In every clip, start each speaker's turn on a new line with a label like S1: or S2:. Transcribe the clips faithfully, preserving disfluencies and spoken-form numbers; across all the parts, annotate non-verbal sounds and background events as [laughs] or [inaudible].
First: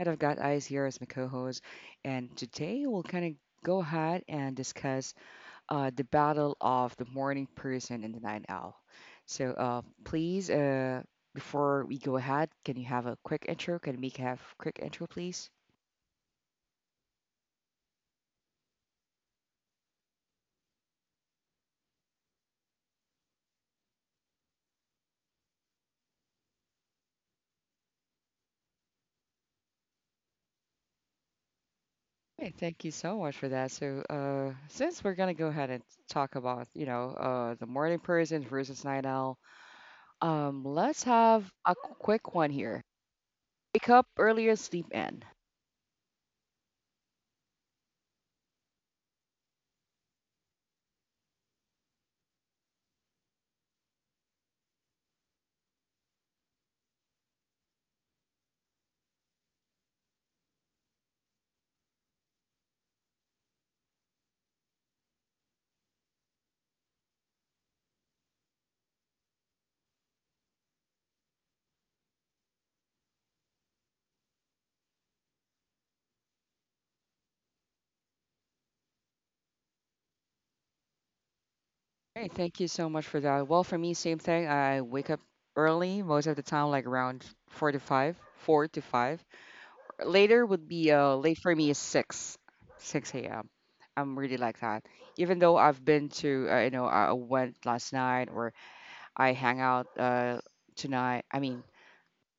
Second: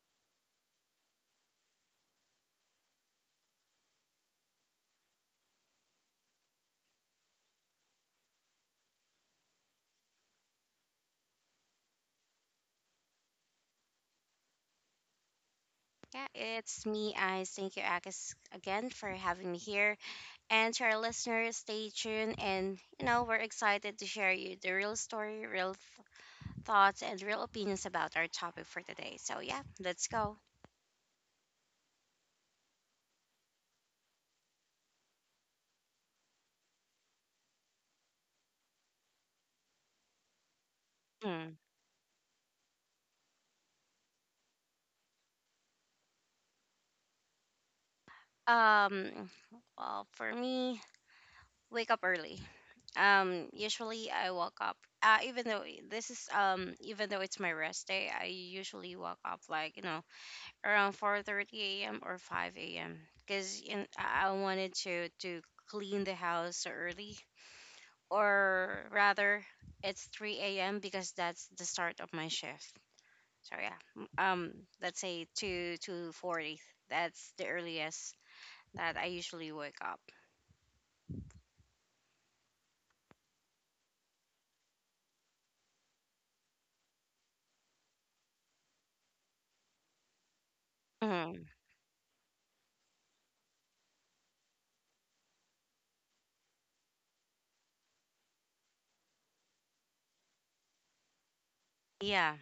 S1: and I've got Eyes here as my co-host. And today we'll kind of go ahead and discuss uh, the battle of the morning person and the night owl. So uh, please, uh, before we go ahead, can you have a quick intro? Can Mika have a quick intro, please?
S2: Yeah, it's me, Eyes. Thank you, Agus, again for having me here. And, to our listeners, stay tuned. And, you know, we're excited to share you the real story, real th- thoughts, and real opinions about our topic for today. So, yeah, let's go.
S1: Hey, thank you so much for that. So, uh, since we're gonna go ahead and talk about, you know, uh, the morning person versus night owl. Um, let's
S2: Hmm.
S1: have a quick one here. Wake up earlier, sleep in.
S2: Um, well, for me, wake up early. Um, usually I woke up. Uh, even though this is um, even though it's my rest day, I usually woke up like you know around four thirty a m or five a m because I I wanted to to clean the house early, or rather, it's three a m because that's the start of my shift. So yeah, m- um, let's say two two forty. That's the earliest that I usually wake up.
S1: Hey, thank you so much for that. Well, for me, same thing. I wake up early most of the time, like around four to five, four to five. Later would be uh late
S2: Mhm.
S1: for me is six, six a m. I'm really like that. Even though I've been to, uh, you know, I went last night or I hang out uh tonight. I mean,
S2: Yeah,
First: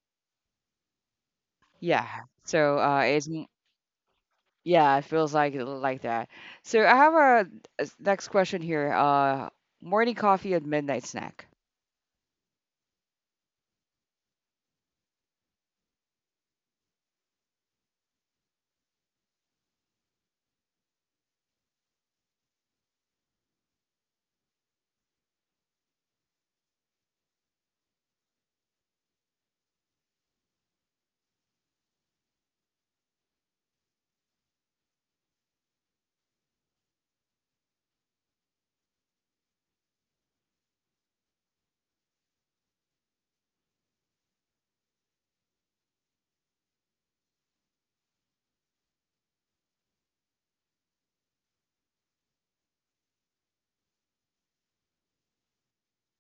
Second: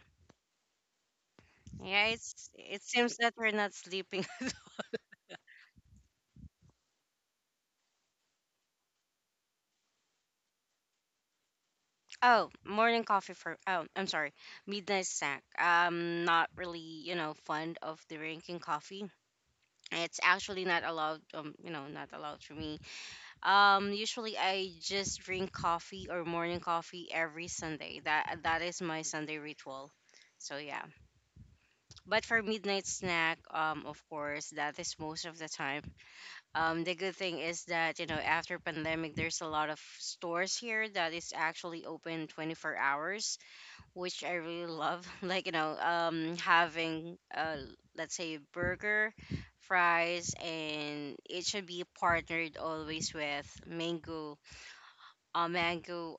S2: yeah.
S1: yeah.
S2: It's
S1: So
S2: it
S1: uh,
S2: seems
S1: it's
S2: that we're not sleeping. [laughs]
S1: Yeah, it feels like uh, like that. So I have a, a s- next question here. Uh, morning coffee and midnight snack.
S2: Oh, morning coffee for oh, I'm sorry, midnight snack. I'm not really you know fond of drinking coffee. It's actually not allowed, um you know not allowed for me. um usually I just drink coffee or morning coffee every Sunday. That that is my Sunday ritual, so yeah. But for midnight snack, um of course, that is most of the time. um the good thing is that, you know, after pandemic, there's a lot of stores here that is actually open twenty-four hours, which I really love. [laughs] Like, you know, um, having, uh, let's say, burger, fries, and it should be partnered always with mango, a mango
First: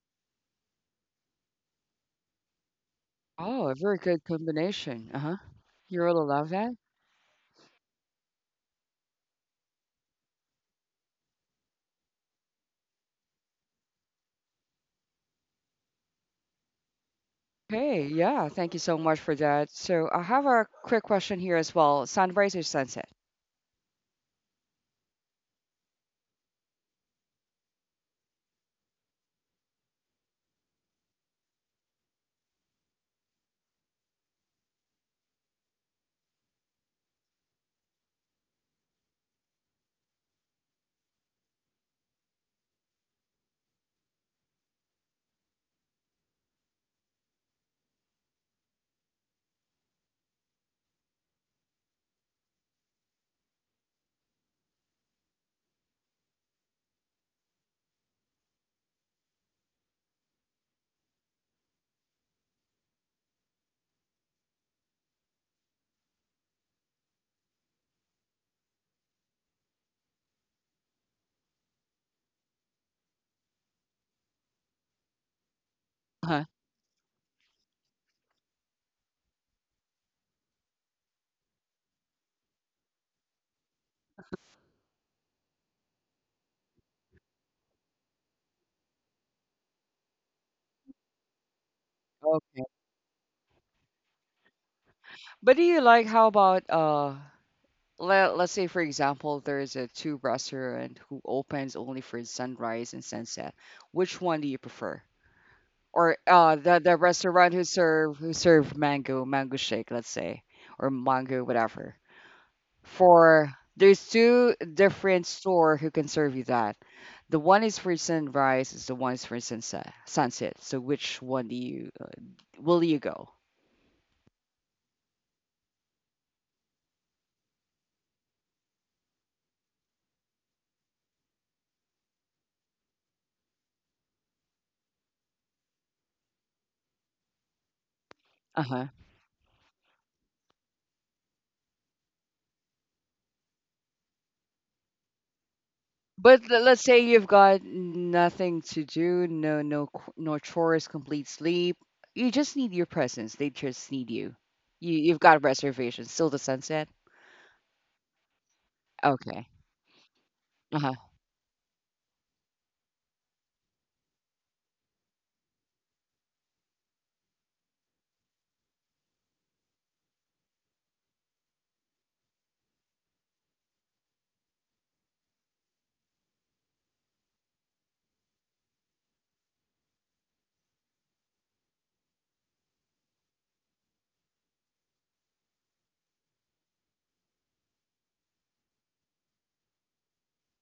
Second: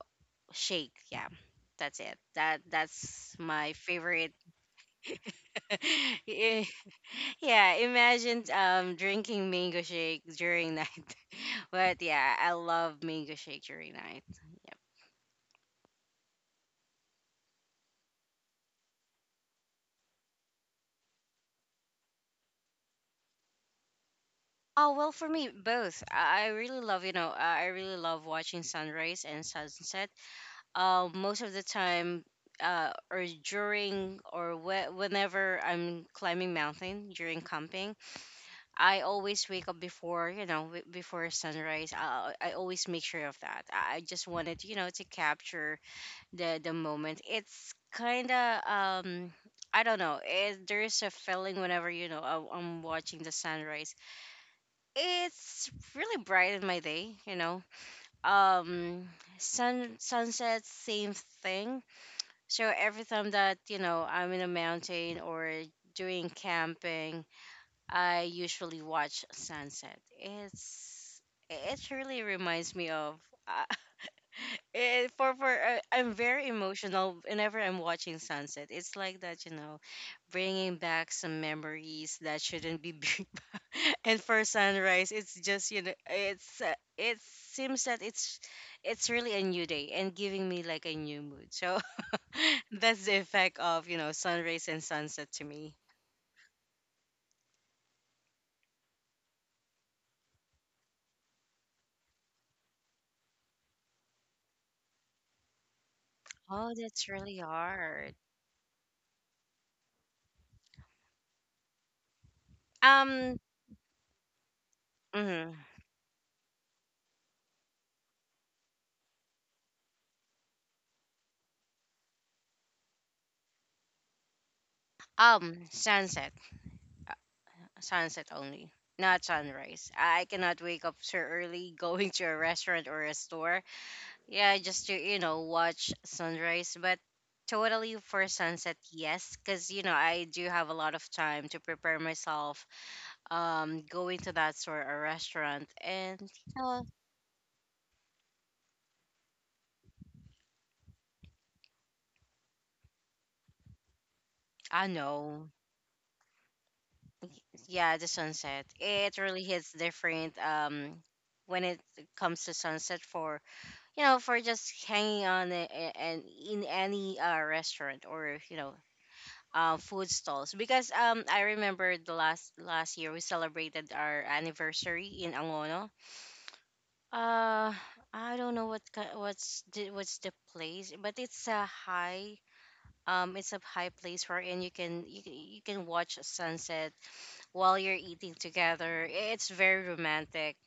S2: shake. Yeah, that's it. That that's
S1: Oh,
S2: my
S1: a very good
S2: favorite.
S1: combination. Uh-huh. You really
S2: [laughs]
S1: love
S2: Eh,
S1: that?
S2: yeah, imagine um drinking mango shake during night. [laughs] But yeah, I love mango shake during night. Yeah.
S1: Okay, yeah. Thank you so much for that. So I have a quick question here as well. Sunrise or sunset?
S2: Oh, well, for me, both. I I really love, you know, I I really love watching sunrise and sunset. Uh, most of the time, uh, or during or whe- whenever I'm climbing mountain during camping, I always wake up before, you know, w- before sunrise. I, I always make sure of that. I I just wanted, you know, to capture the the moment. It's kind of um. I don't know. It, there is a feeling whenever you know I, I'm watching the sunrise. It's really bright in my day, you know. Um, sun sunset, same thing. So every time that you know I'm in a mountain or doing camping, I usually watch sunset. It's it really reminds me of. I it, for for uh, I'm
S1: Uh-huh.
S2: very emotional whenever I'm watching sunset. It's like that, you know, bringing back some memories that shouldn't be [laughs] bring back. And for sunrise, it's just you know, it's uh, it seems that it's it's really a new day and giving me like a new mood. So
S1: Okay.
S2: [laughs] that's the effect of you know sunrise and sunset to
S1: But do
S2: me.
S1: you like how about uh let, let's say, for example, there's a two restaurant who opens only for sunrise and sunset. Which one do you prefer? Or uh,
S2: Oh,
S1: the the
S2: that's really
S1: restaurant who
S2: hard.
S1: serve who serve mango mango shake, let's say, or mango whatever.
S2: Um,
S1: For there's two different
S2: mhm.
S1: store who can serve you that. The one is for sunrise, is the one is for sunset. Sunset. So which one do you will you go?
S2: Um, sunset. Sunset only, not sunrise. I cannot wake up so early [laughs] going to a restaurant or a store. Yeah, just to, you know, watch sunrise. But totally for
S1: Uh
S2: sunset,
S1: huh.
S2: yes, because, you know, I do have a lot of time to prepare myself, um, going to that store or restaurant. And,
S1: But
S2: you
S1: le- let's
S2: know,
S1: say you've got nothing to do, no no c- no chores, complete sleep. You just need your presence. They just need you.
S2: I
S1: You you've got
S2: know.
S1: reservations. Still the sunset.
S2: Yeah, the sunset. It really
S1: Okay.
S2: hits different,
S1: Uh huh.
S2: um, when it comes to sunset for you know, for just hanging on a- a- and in any uh, restaurant or you know, uh, food stalls. Because um, I remember the last last year we celebrated our anniversary in Angono. Uh, I don't know what ki- what's the, what's the place, but it's a high um, it's a high place wherein you can you can you can watch a sunset while you're eating together. It's very romantic,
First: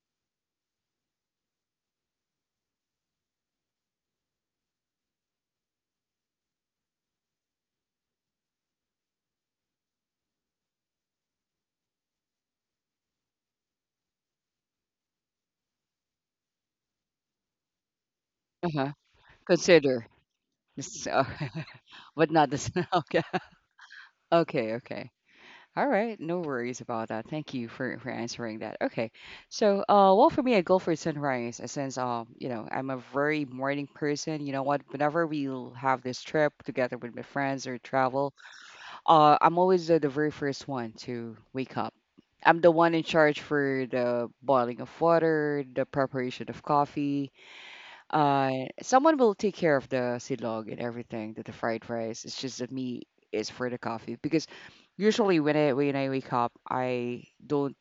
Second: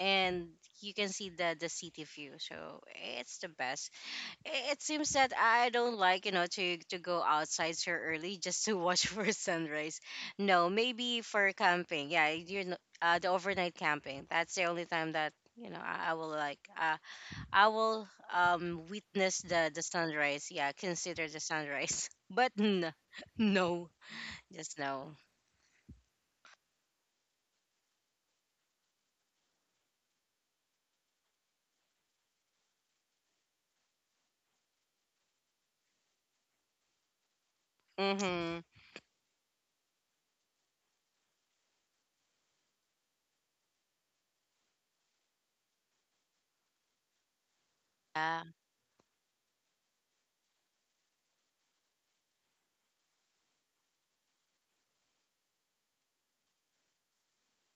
S2: and you can see the the city view. So it's the best. I- it seems that I don't like, you know, to to go outside so early just to watch [laughs] for sunrise. No, maybe for camping. Yeah, you know, uh, the overnight camping. That's the only time that you know I, I will like. Uh, I will
S1: Uh
S2: um
S1: huh.
S2: witness the the
S1: Consider.
S2: sunrise. Yeah,
S1: So,
S2: consider the sunrise.
S1: [laughs]
S2: [laughs]
S1: but not
S2: But
S1: this.
S2: n-
S1: [laughs] Okay.
S2: no,
S1: Okay.
S2: just
S1: Okay.
S2: no.
S1: All right. No worries about that. Thank you for, for answering that. Okay. So, uh, well, for me, I go for sunrise uh, since, um, you know, I'm a very morning person. You know what? Whenever we'll have this trip together with my friends or travel,
S2: Mm-hmm.
S1: uh, I'm always uh, the very first one to wake up. I'm the one in charge for the boiling of water, the preparation of coffee.
S2: Yeah.
S1: Uh someone will take care of the silog and everything, the, the fried rice. It's just that me is for the coffee because usually when i when i wake up I don't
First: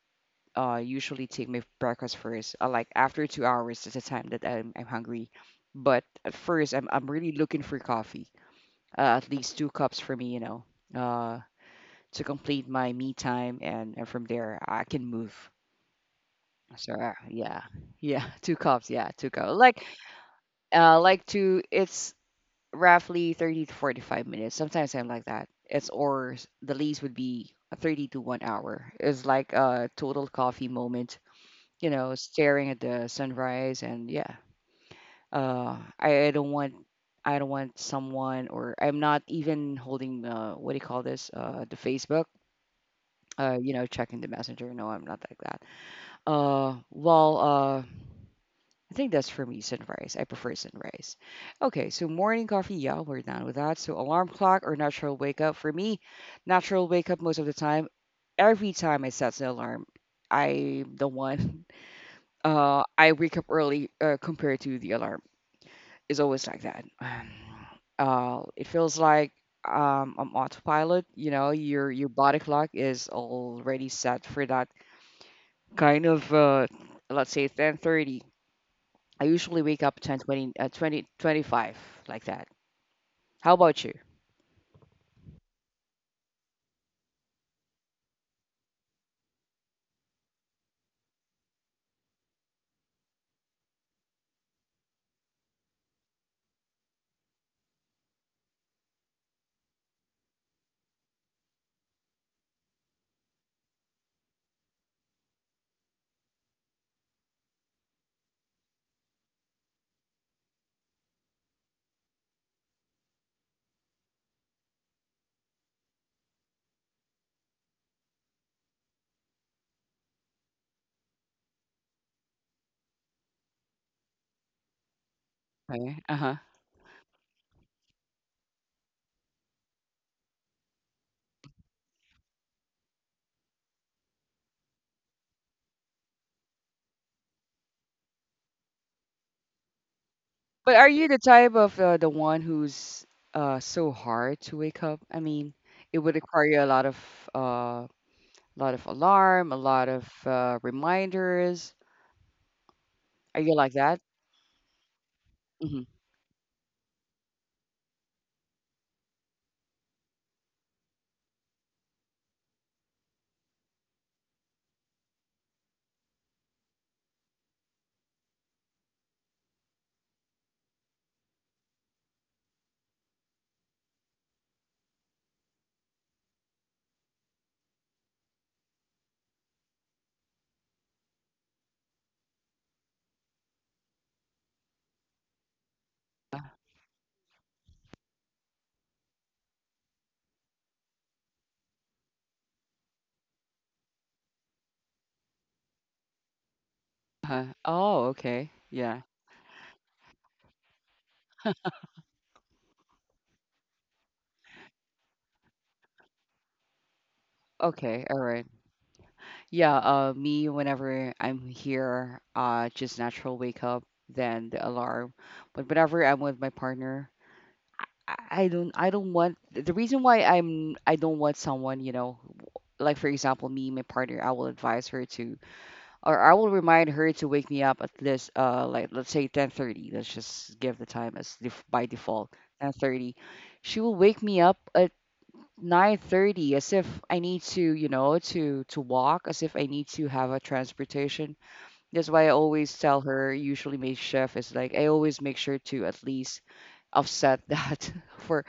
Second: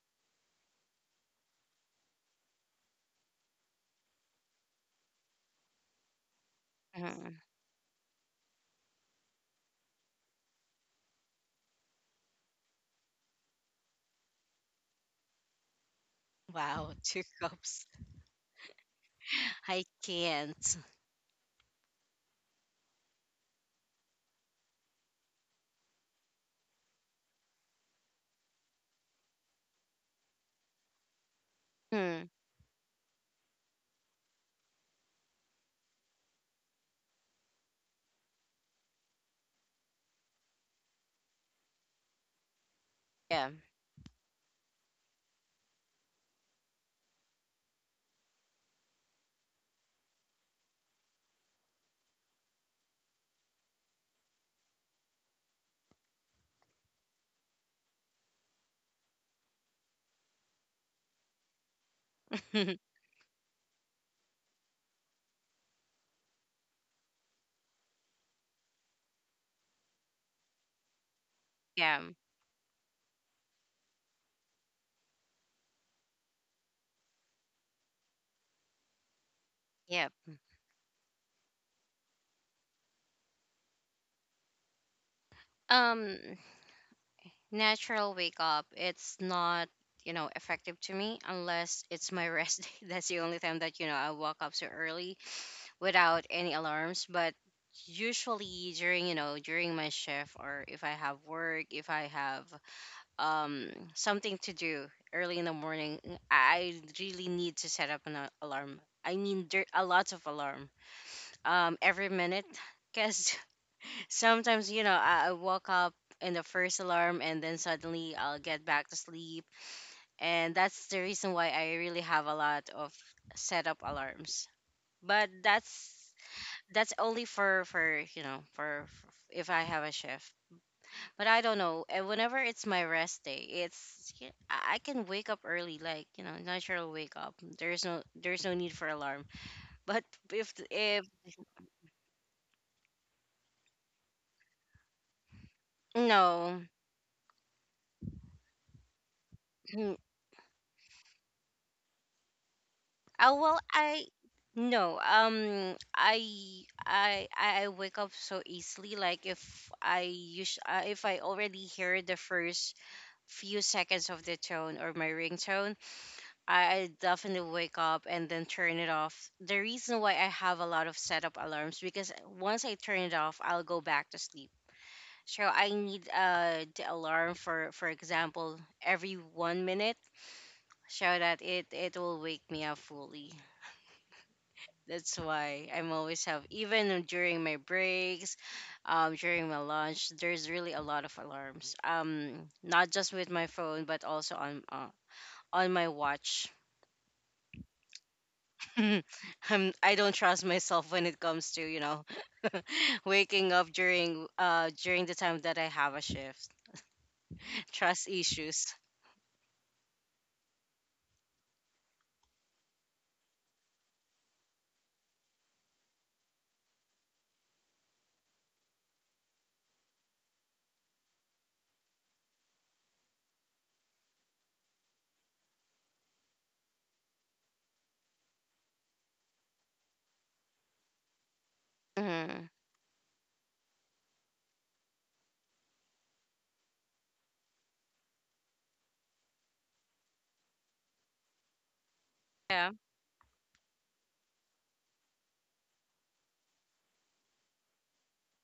S1: uh usually take my breakfast first, uh, like after two hours is the time that i'm, I'm hungry. But at first I'm, I'm really
S2: Mhm.
S1: looking for coffee, uh, at least two cups for me, you know, uh to complete my me time, and, and from there I can move.
S2: Wow,
S1: So uh,
S2: two
S1: yeah
S2: cups.
S1: yeah [laughs] two cups, yeah, two cups
S2: [laughs]
S1: like
S2: I can't.
S1: uh like two. It's roughly thirty to forty-five minutes. Sometimes I'm like that. It's or s- the least would be a thirty to one hour. It's like a total coffee moment, you know,
S2: Hmm.
S1: staring at the sunrise and yeah. Uh I, I don't want I don't want someone, or I'm not even holding uh what do you call this? Uh the Facebook.
S2: Yeah.
S1: Uh, you know, checking the messenger. No, I'm not like that. Uh, well, uh, I think that's for me sunrise. I prefer sunrise. Okay, so morning coffee, yeah, we're done with that. So alarm clock or natural wake up. For me, natural wake up most of the time. Every time I set the alarm, I'm the one. [laughs] Uh,
S2: [laughs]
S1: I wake up early uh, compared to the alarm. It's always like that. [sighs] Uh, it feels like um, I'm autopilot. You know, your
S2: Yeah.
S1: your body clock is already set for that kind of uh, let's say ten thirty. I usually wake up
S2: Yeah.
S1: ten, twenty, uh, twenty, twenty-five, like that. How about you?
S2: Um. Natural wake up, it's not you know effective to me unless it's my rest [laughs] day. That's the only time that you know I wake up so early without any alarms. But usually during you know during my shift, or if I have work, if I have um something to do early in the morning, mm, I really need to set up an a- alarm. I mean, there are lots of alarm, um every minute, [laughs] because sometimes you know I, I woke up in the first alarm, and then suddenly I'll get back to sleep, and that's the reason why I really have a lot of set up alarms. but that's
S1: Okay. Uh-huh.
S2: that's only for for you know for, for if I have a shift. But I don't know, and whenever it's my rest day, it's y- i I can wake up early like you know natural wake up. There's no, there's no need for alarm. But if
S1: But are
S2: if
S1: you the type of uh, the one who's uh, so hard to wake up? I mean, it would require
S2: no.
S1: a lot of uh, lot of alarm, a lot of uh, reminders.
S2: Oh
S1: Are you
S2: well,
S1: like that?
S2: I no. Um,
S1: Hmm
S2: I I I I wake up so easily. Like if I use uh, if I already hear the first few seconds of the tone or my ringtone, I, I definitely wake up and then turn it off. The reason why I have a lot of setup alarms, because once I turn it off, I'll go back to sleep. So I need uh the alarm for for example every one minute, so that it it will wake me up fully. That's why I'm always have, even during my breaks, um, during my lunch. There's really a lot of alarms. Um, not just with my phone, but also on uh, on my watch.
S1: Uh-huh. Oh, okay. Yeah.
S2: [laughs] I'm, I don't trust myself when it comes to you know [laughs] waking up during uh during the time that I have a shift. [laughs]
S1: Okay.
S2: Trust
S1: All right.
S2: issues.
S1: Yeah. Uh, me, whenever I'm here, uh, just natural wake up, then the alarm. But whenever I'm with my partner, I I don't I don't want. The reason why I'm I don't want someone, you know, like for example me my partner, I will advise her to or I will remind her to wake me up at least uh like let's say ten thirty. Let's just give the time as def- by default
S2: Hmm.
S1: ten thirty. She will wake me up at nine thirty as if I need to, you know, to to walk, as if I need to have a transportation. That's why I
S2: Yeah.
S1: always tell her usually my chef is like I always make sure to at least offset that [laughs] for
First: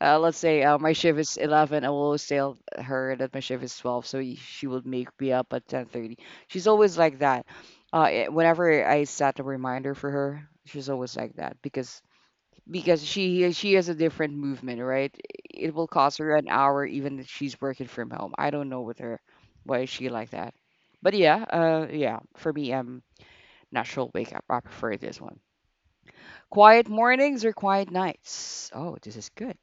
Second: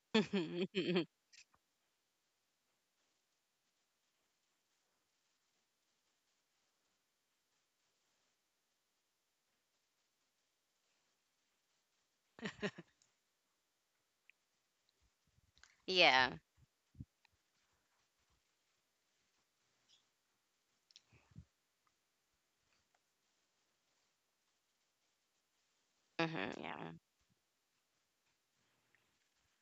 S1: uh, let's say, uh, my
S2: [laughs]
S1: shift is eleven. I will always tell her that my shift is twelve, so y- she would make me up at ten thirty. She's always like that. Uh, eh, whenever I set a reminder for her, she's always like that, because because she she has a different movement, right? It will cost her
S2: Yeah.
S1: an hour even if she's working from home. I don't know with her why is she like that. But yeah, uh yeah, for me, um natural wake up, I prefer this one.
S2: Hmm.
S1: Quiet
S2: Yeah.
S1: mornings or quiet nights, oh this is good.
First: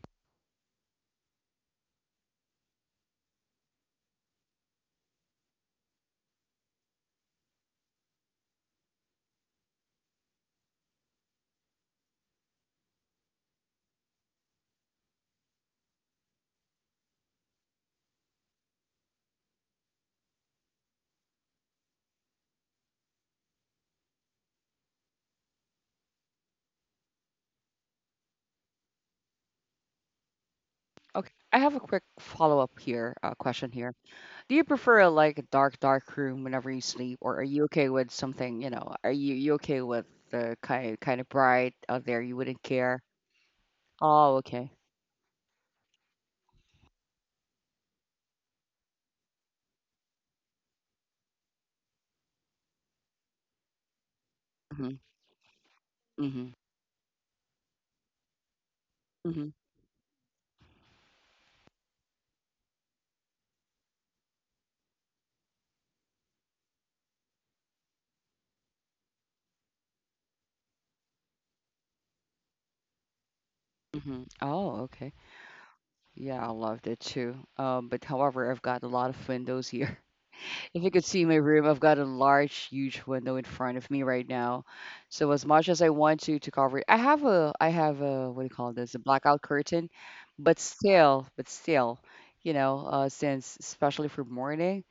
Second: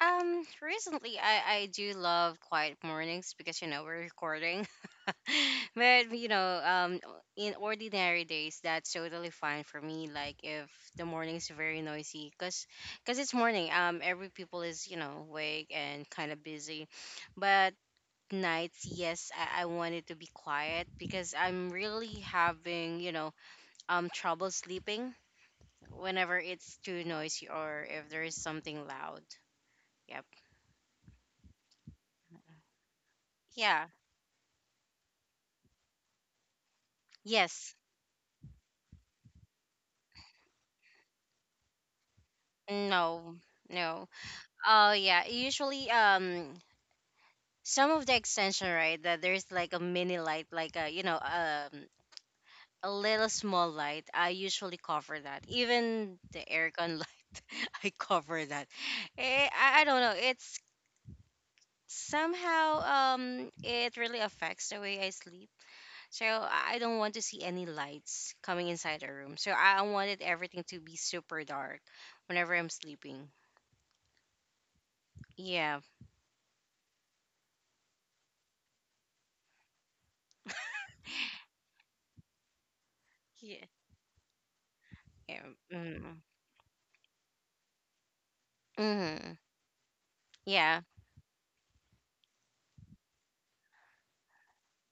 S2: Um, recently I I do love quiet mornings because you know we're recording, [laughs] but you know um in ordinary days, that's totally fine for me. Like if the morning is very noisy, because because it's morning, um every people is you know awake and kind of busy. But nights, yes, I, I want it to be quiet, because I'm really having you know um trouble sleeping whenever it's too noisy or if there is something loud. Yep.
S1: Okay, I have a quick follow-up here, uh, question
S2: Yeah.
S1: here. Do you prefer a, like a dark, dark room whenever you sleep, or are you
S2: Yes.
S1: okay with something, you know, are you you okay with the kind kind of bright out there? You wouldn't care.
S2: No. No.
S1: Oh, okay.
S2: Oh yeah, usually um some of the extension right, that there's like a mini light, like a you know um a little small light, I usually
S1: Mm-hmm.
S2: cover that, even the
S1: Mm-hmm.
S2: aircon [laughs] light. I cover that. Eh,
S1: Mm-hmm.
S2: I, I don't know, it's somehow um it really affects the way I sleep. So i I don't want to see any lights coming inside the room, so i I wanted everything to be super dark whenever I'm sleeping.
S1: Mm-hmm. Oh, okay.
S2: Yeah.
S1: Yeah, I loved it too. Um, but however, I've got a lot of windows [laughs] here. If you could see my room, I've got a large, huge window in
S2: Yeah,
S1: front of me right now. So
S2: yeah.
S1: as much as I
S2: Mm-hmm.
S1: want to to cover it, I have a I have a what do you call this? A blackout curtain, but
S2: Yeah.
S1: still, but still, you know, uh, since especially for morning,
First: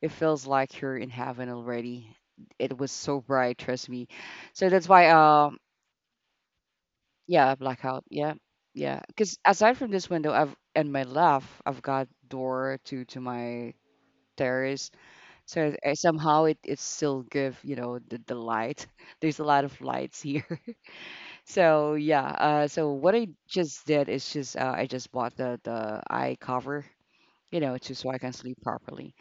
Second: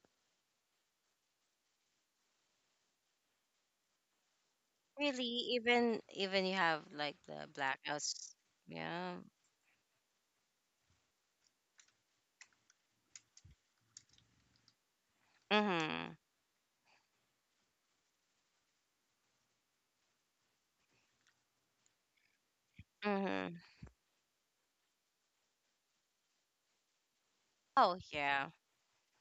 S1: it feels like you're in heaven already. It was so bright, trust me. So that's why,
S2: Really,
S1: um,
S2: even even you have like the
S1: yeah, blackout, yeah,
S2: blackouts.
S1: yeah.
S2: Yeah.
S1: Because aside from this window, I've and my left, I've got door to to my terrace, so uh,
S2: Mm-hmm.
S1: somehow it, it still give, you know, the, the light. [laughs] There's a lot of lights here. [laughs] So yeah, uh, so what I
S2: Mm-hmm.
S1: just did is just uh, I just bought the the eye cover, you know, to
S2: Oh
S1: so I can
S2: yeah.
S1: sleep properly.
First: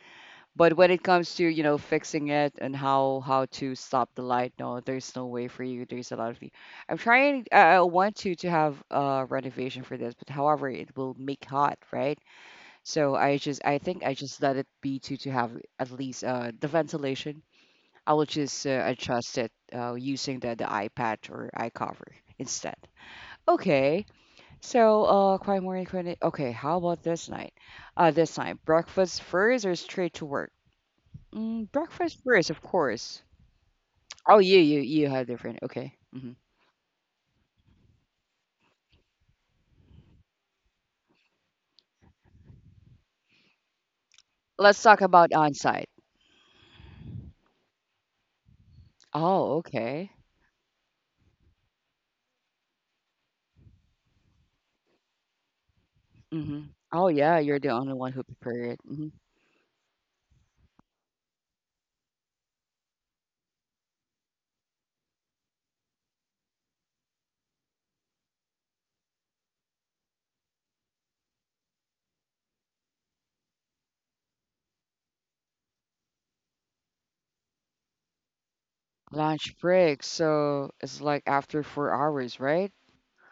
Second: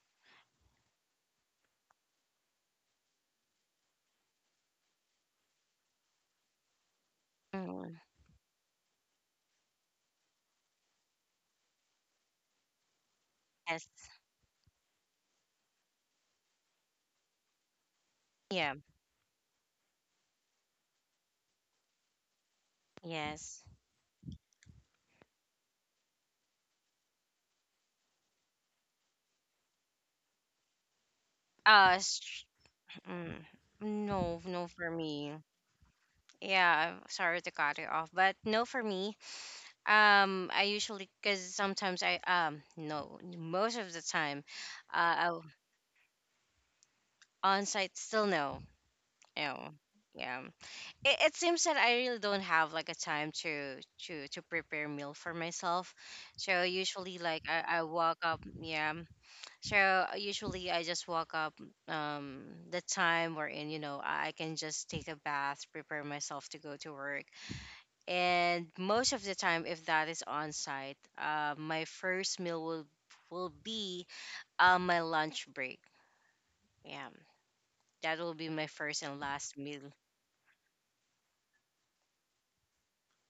S1: But when it comes to, you know, fixing it and how how to stop the light, no, there's no way for you. There's a lot of you. I'm trying I I
S2: Mm-hmm.
S1: want to to have a renovation for this, but however, it will make hot, right? So I just I think
S2: Yes.
S1: I just let it be to to have at least uh the ventilation. I will just
S2: Yeah.
S1: uh, adjust it uh, using the, the iPad or iCover instead.
S2: Yes.
S1: Okay, so uh, quiet morning, quiet. Okay, how about this night? Uh, this time, breakfast first or straight to work? Mm,
S2: Uh.
S1: breakfast
S2: str-
S1: first, of course.
S2: Mm.
S1: Oh,
S2: No.
S1: you
S2: No
S1: you
S2: for
S1: you have
S2: me.
S1: different. Okay, hmm
S2: Yeah. I'm sorry to cut it off, but no for me. Um. I usually, because sometimes I um no most of the time,
S1: let's talk
S2: uh,
S1: about
S2: I-
S1: on-site.
S2: on site still no.
S1: Oh,
S2: No.
S1: okay.
S2: Yeah. It, it seems that I really don't have like a time to to to prepare meal for myself.
S1: hmm
S2: So
S1: Oh
S2: usually
S1: yeah,
S2: like
S1: you're the
S2: I, I
S1: only one
S2: walk
S1: who
S2: up
S1: prepared it.
S2: yeah.
S1: Hmm
S2: So usually I just walk up um the time wherein, you know, I I can just take a bath, prepare myself to go to work. And most of the time if that is on site, uh, my first meal will will be uh, my lunch break. Yeah. That will be my first and
S1: Lunch
S2: last meal.
S1: break, so it's like after four hours, right?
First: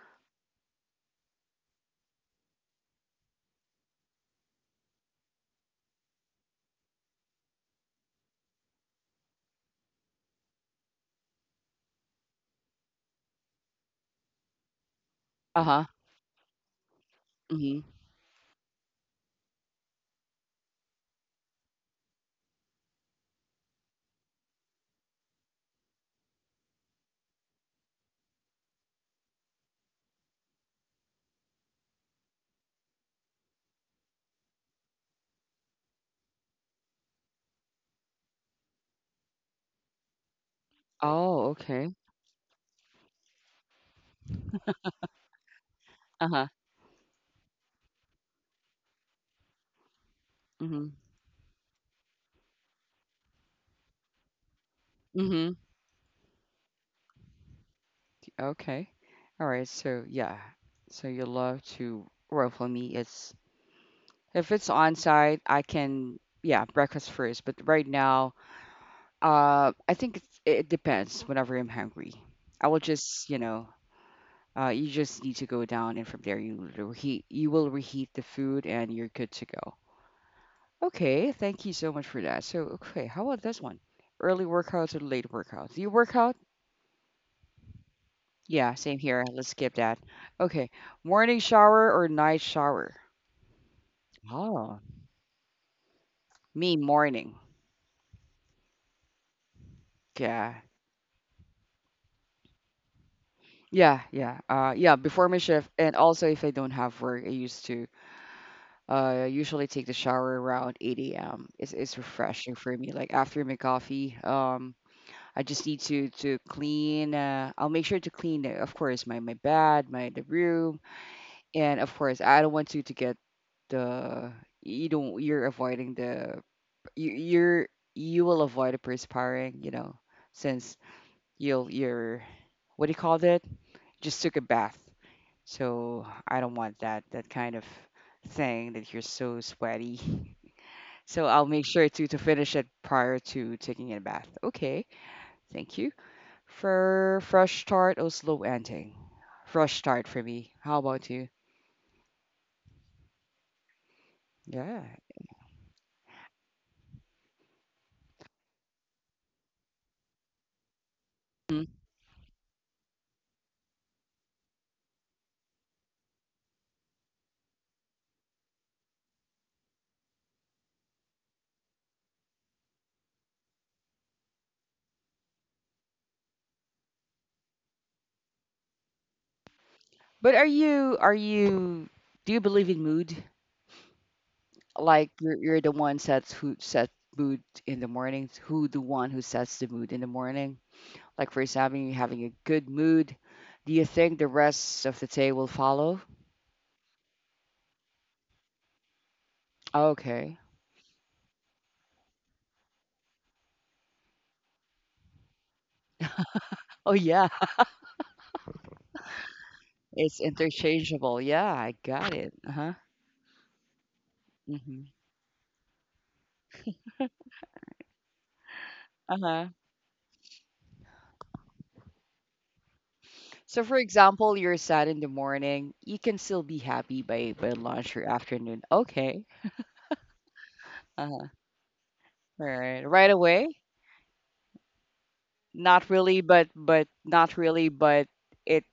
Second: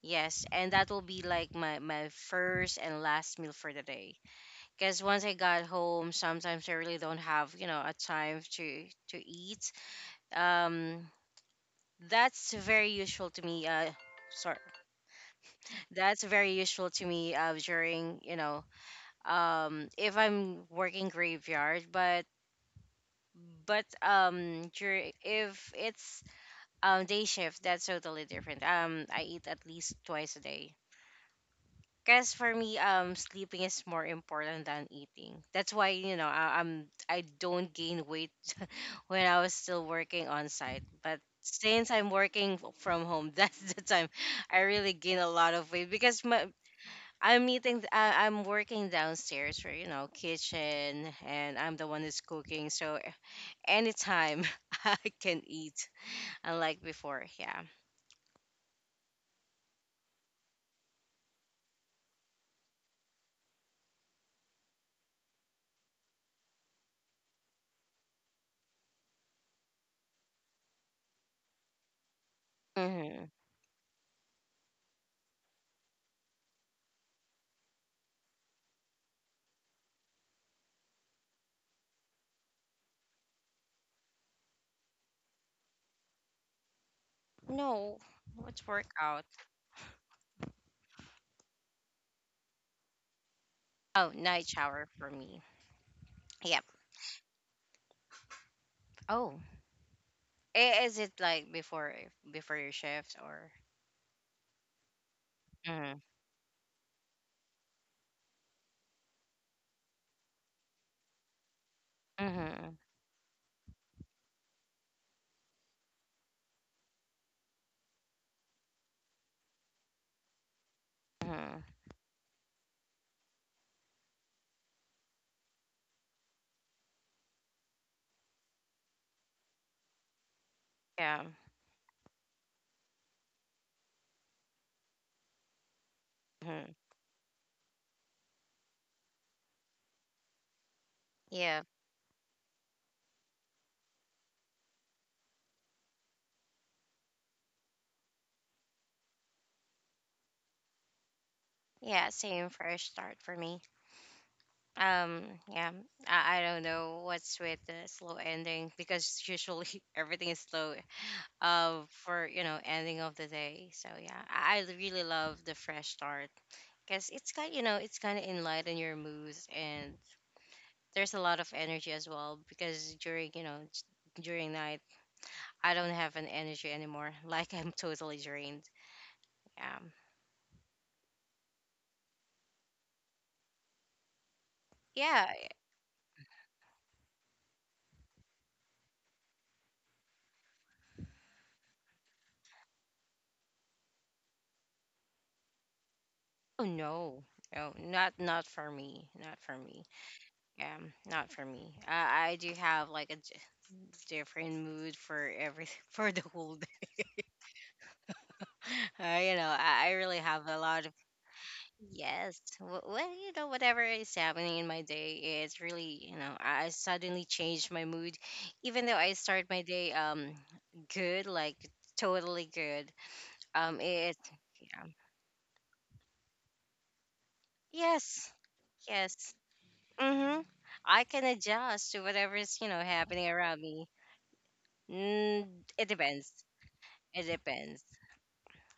S2: Yes, and that will be like my, my first and last meal for the day. Because once I got home, sometimes I really don't have, you know, a time to to eat. Um, that's very usual to me. Uh, sorry,
S1: Uh huh.
S2: that's very usual to me. Uh,
S1: hmm
S2: during you know, um, if I'm working graveyard, but but um, during, if it's um day shift, that's totally different. Um, I eat at least twice a day. Because for me, um, sleeping is more important than eating. That's why you know I, I'm I don't gain weight [laughs] when I was still working on site. But
S1: Oh,
S2: since
S1: okay.
S2: I'm working f- from home, [laughs] that's the time I really gain a lot of weight because
S1: Uh
S2: my, I'm eating. th- I, I'm working downstairs for you know
S1: huh.
S2: kitchen, and I'm the one who's cooking. So anytime [laughs] I can
S1: Mhm.
S2: eat, unlike before. Yeah.
S1: Okay. All right. So yeah. So you love to, well for me it's if it's on site I can yeah breakfast first. But right now, uh, I think it's, it depends. Whenever I'm hungry, I will
S2: Hmm.
S1: just you know. Uh, you just need to go down, and from there you will reheat. You will reheat the food, and you're good to go. Okay, thank you so much for that. So, okay, how about this one? Early workouts or late workouts? Do you work out?
S2: No, what's
S1: Yeah, same
S2: workout?
S1: here. Let's skip that. Okay. Morning shower or night shower?
S2: Oh, night
S1: Oh,
S2: shower for me. Yep.
S1: me morning.
S2: Oh,
S1: Yeah.
S2: i- is it like before eh, before your shift or?
S1: Yeah, yeah. Uh yeah, before my shift
S2: Mm-hmm.
S1: and also if I don't have work, I used to uh usually take the shower around eight a m. It's it's refreshing
S2: Mm-hmm.
S1: for me. Like after my coffee, um I just need to to clean uh I'll make sure to clean, uh, of course my my bed, my the room,
S2: Hmm.
S1: and of course I don't want to to get the you don't you're avoiding the you you're you will avoid it perspiring, you know, since
S2: Yeah.
S1: you'll you're what do you call it? Just took a bath. So I don't
S2: Hmm.
S1: want that that kind of thing that you're so sweaty. [laughs] So I'll
S2: Yeah.
S1: make sure to to finish it prior to taking a bath. Okay, thank you. For fresh start or slow ending? Fresh start for me. How about you?
S2: Yeah. Same fresh start for me.
S1: Yeah.
S2: Um. Yeah. I, I don't know what's with the slow ending because usually [laughs] everything is slow.
S1: Mm.
S2: Uh, for you know ending of the day. So yeah, I, I really love the fresh start because it's kind you know it's kind of enlighten your moods, and there's a lot of energy as well because during you know during night I don't have an energy anymore. [laughs] Like I'm totally drained. Um,
S1: But are you are you do you believe in mood? Like
S2: yeah.
S1: you're
S2: I-
S1: you're the one sets who set mood in the morning, who the one who sets the mood in the morning. Like for example, you having a good mood. Do you think the rest of the day will follow?
S2: Oh no, no, not not for me. Not for me.
S1: Okay.
S2: Um, not for me. Uh, I do have like a d- different mood for every [laughs] for the whole day.
S1: Oh yeah, [laughs]
S2: [laughs] Uh, you know, I, I really
S1: it's
S2: have a lot of
S1: interchangeable. Yeah, I got it.
S2: yes.
S1: Uh-huh.
S2: Well, you know, whatever is happening in my
S1: hmm
S2: day, it's really you know, I I suddenly change my mood, even though I start
S1: Uh-huh.
S2: my day um good, like totally good.
S1: So
S2: Um,
S1: for
S2: it
S1: example, you're
S2: Yeah.
S1: sad in the morning, you can still be happy by by lunch or
S2: Yes,
S1: afternoon. Okay.
S2: yes. Mm-hmm. I can
S1: Uh-huh.
S2: adjust to whatever
S1: All
S2: is, you know,
S1: right. Right
S2: happening
S1: away?
S2: around me. Mm, it
S1: Not really,
S2: depends.
S1: but but
S2: It
S1: not really,
S2: depends.
S1: but it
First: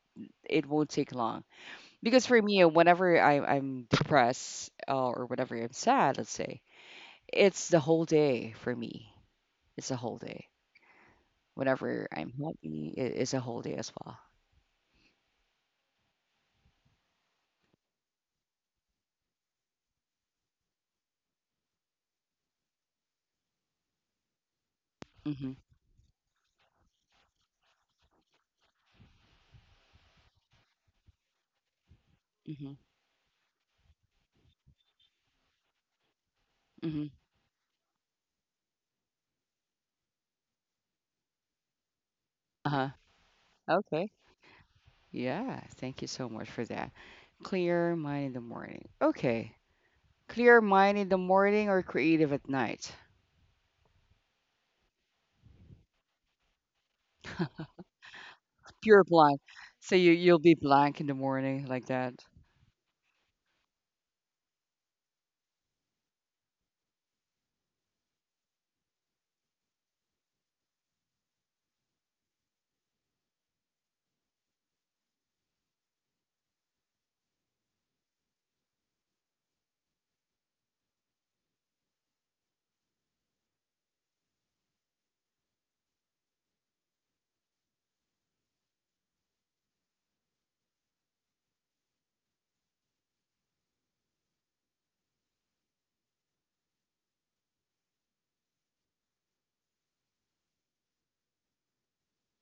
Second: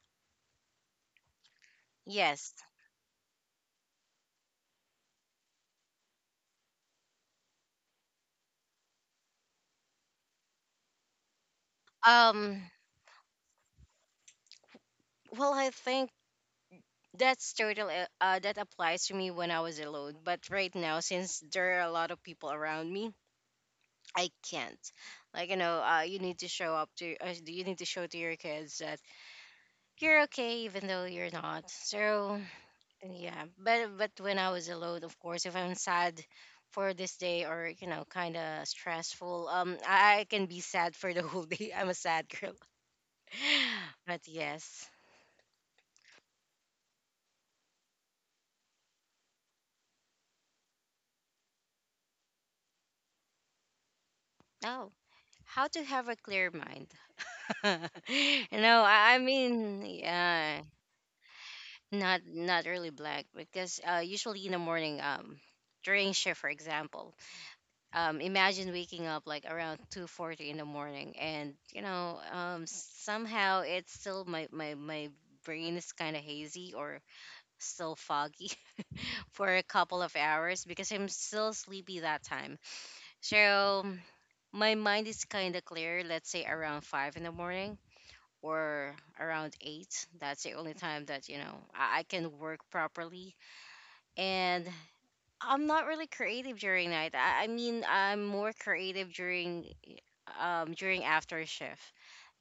S1: it won't take long. Because for
S2: Yes.
S1: me, whenever I, I'm depressed uh, or whenever I'm sad, let's say, it's the whole day for me. It's a whole day. Whenever I'm
S2: Um.
S1: happy, it, it's a whole day as well.
S2: Well, I think that's total. Uh, uh, that applies to me when I was alone. But right now, since there are a lot of people around me, I can't. Like
S1: Mm-hmm.
S2: you know, uh, you need to show up to. Uh, you need to show to your kids that you're okay, even though you're not. So
S1: Mm-hmm.
S2: yeah, but but when I was alone, of course, if I'm sad for
S1: Mm-hmm.
S2: this day or you know, kind of stressful, um, I, I can be sad for the whole day. [laughs] I'm a sad girl.
S1: Uh-huh.
S2: [laughs]
S1: Okay.
S2: But yes.
S1: Yeah. Thank you so much for that. Clear mind in the morning. Okay. Clear mind in the morning or creative at night?
S2: Oh, how to have a clear mind. [laughs] No,
S1: Pure
S2: I, I
S1: blank.
S2: mean,
S1: So you, you'll be
S2: yeah,
S1: blank in the morning like that.
S2: not not really black because uh, usually in the morning, um, during shift, for example. Um, imagine waking up like around two forty in the morning, and you know um, somehow it's still my, my, my brain is kind of hazy or still foggy [laughs] for a couple of hours because I'm still sleepy that time. So my mind is kind of clear, let's say, around five in the morning or around eight. That's the only time that you know i, I can work properly. And I'm not really creative during night. I, I mean, I'm more creative during um during after shift.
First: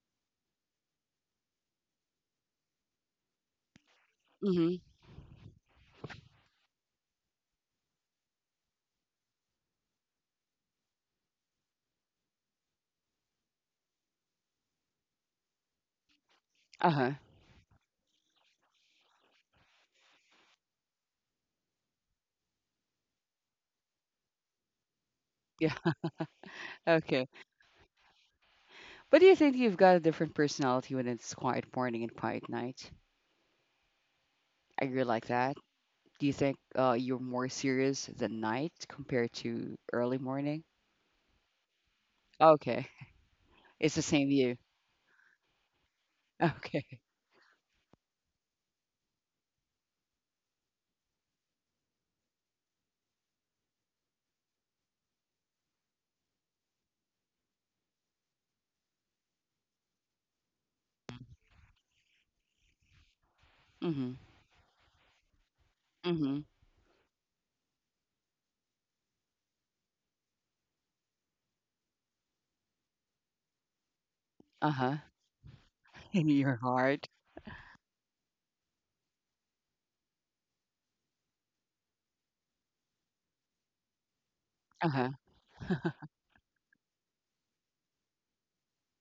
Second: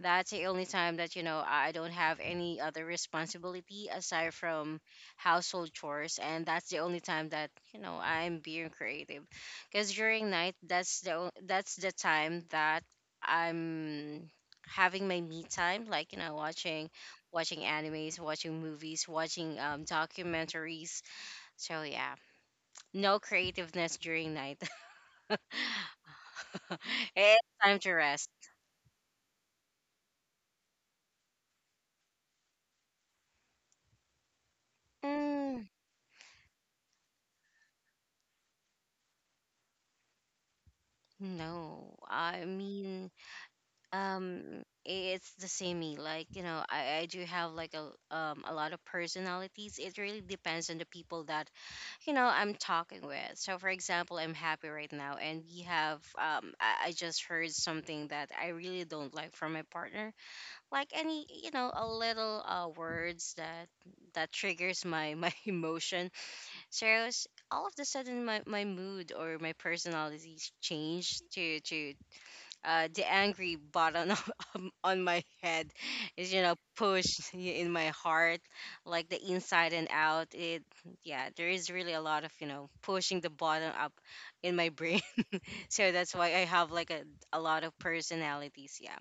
S2: That's the only time that you know I don't have any other responsibility aside from
S1: Mm-hmm.
S2: household chores, and that's the only time that you know I'm being creative. Because during night, that's the o- that's the time that I'm having my me time, like you know watching
S1: Uh-huh.
S2: watching animes, watching movies, watching um documentaries. So yeah. No creativeness during night.
S1: Yeah. [laughs]
S2: [laughs]
S1: Okay.
S2: It's time to rest.
S1: But do you think you've got a different personality when it's quiet morning and quiet night? I really like that?
S2: Mm,
S1: Do you think uh, you're more serious than night compared to early morning?
S2: no, I
S1: Okay,
S2: mean,
S1: it's the same you.
S2: um,
S1: [laughs]
S2: it's the same me. Like you know, I,
S1: Okay.
S2: I do have like a um a lot of personalities. It really depends on the people that you know I'm talking with. So, for example, I'm happy right now, and we have um I, I just heard something that I really don't like from my partner. Like any you know a little uh words that
S1: Mhm.
S2: that triggers my [laughs] my emotion.
S1: Mhm.
S2: So s- all of the sudden, my, my mood or my personalities changed to to uh, the angry button [laughs] on,
S1: Uh huh.
S2: on my head
S1: [laughs] In
S2: is you know
S1: your heart.
S2: pushed [laughs] in my heart, like the inside and out. It Yeah, there is really a lot of you know pushing the button up in my
S1: Uh
S2: brain.
S1: huh.
S2: [laughs] So that's why I have like a a lot of personalities. Yeah.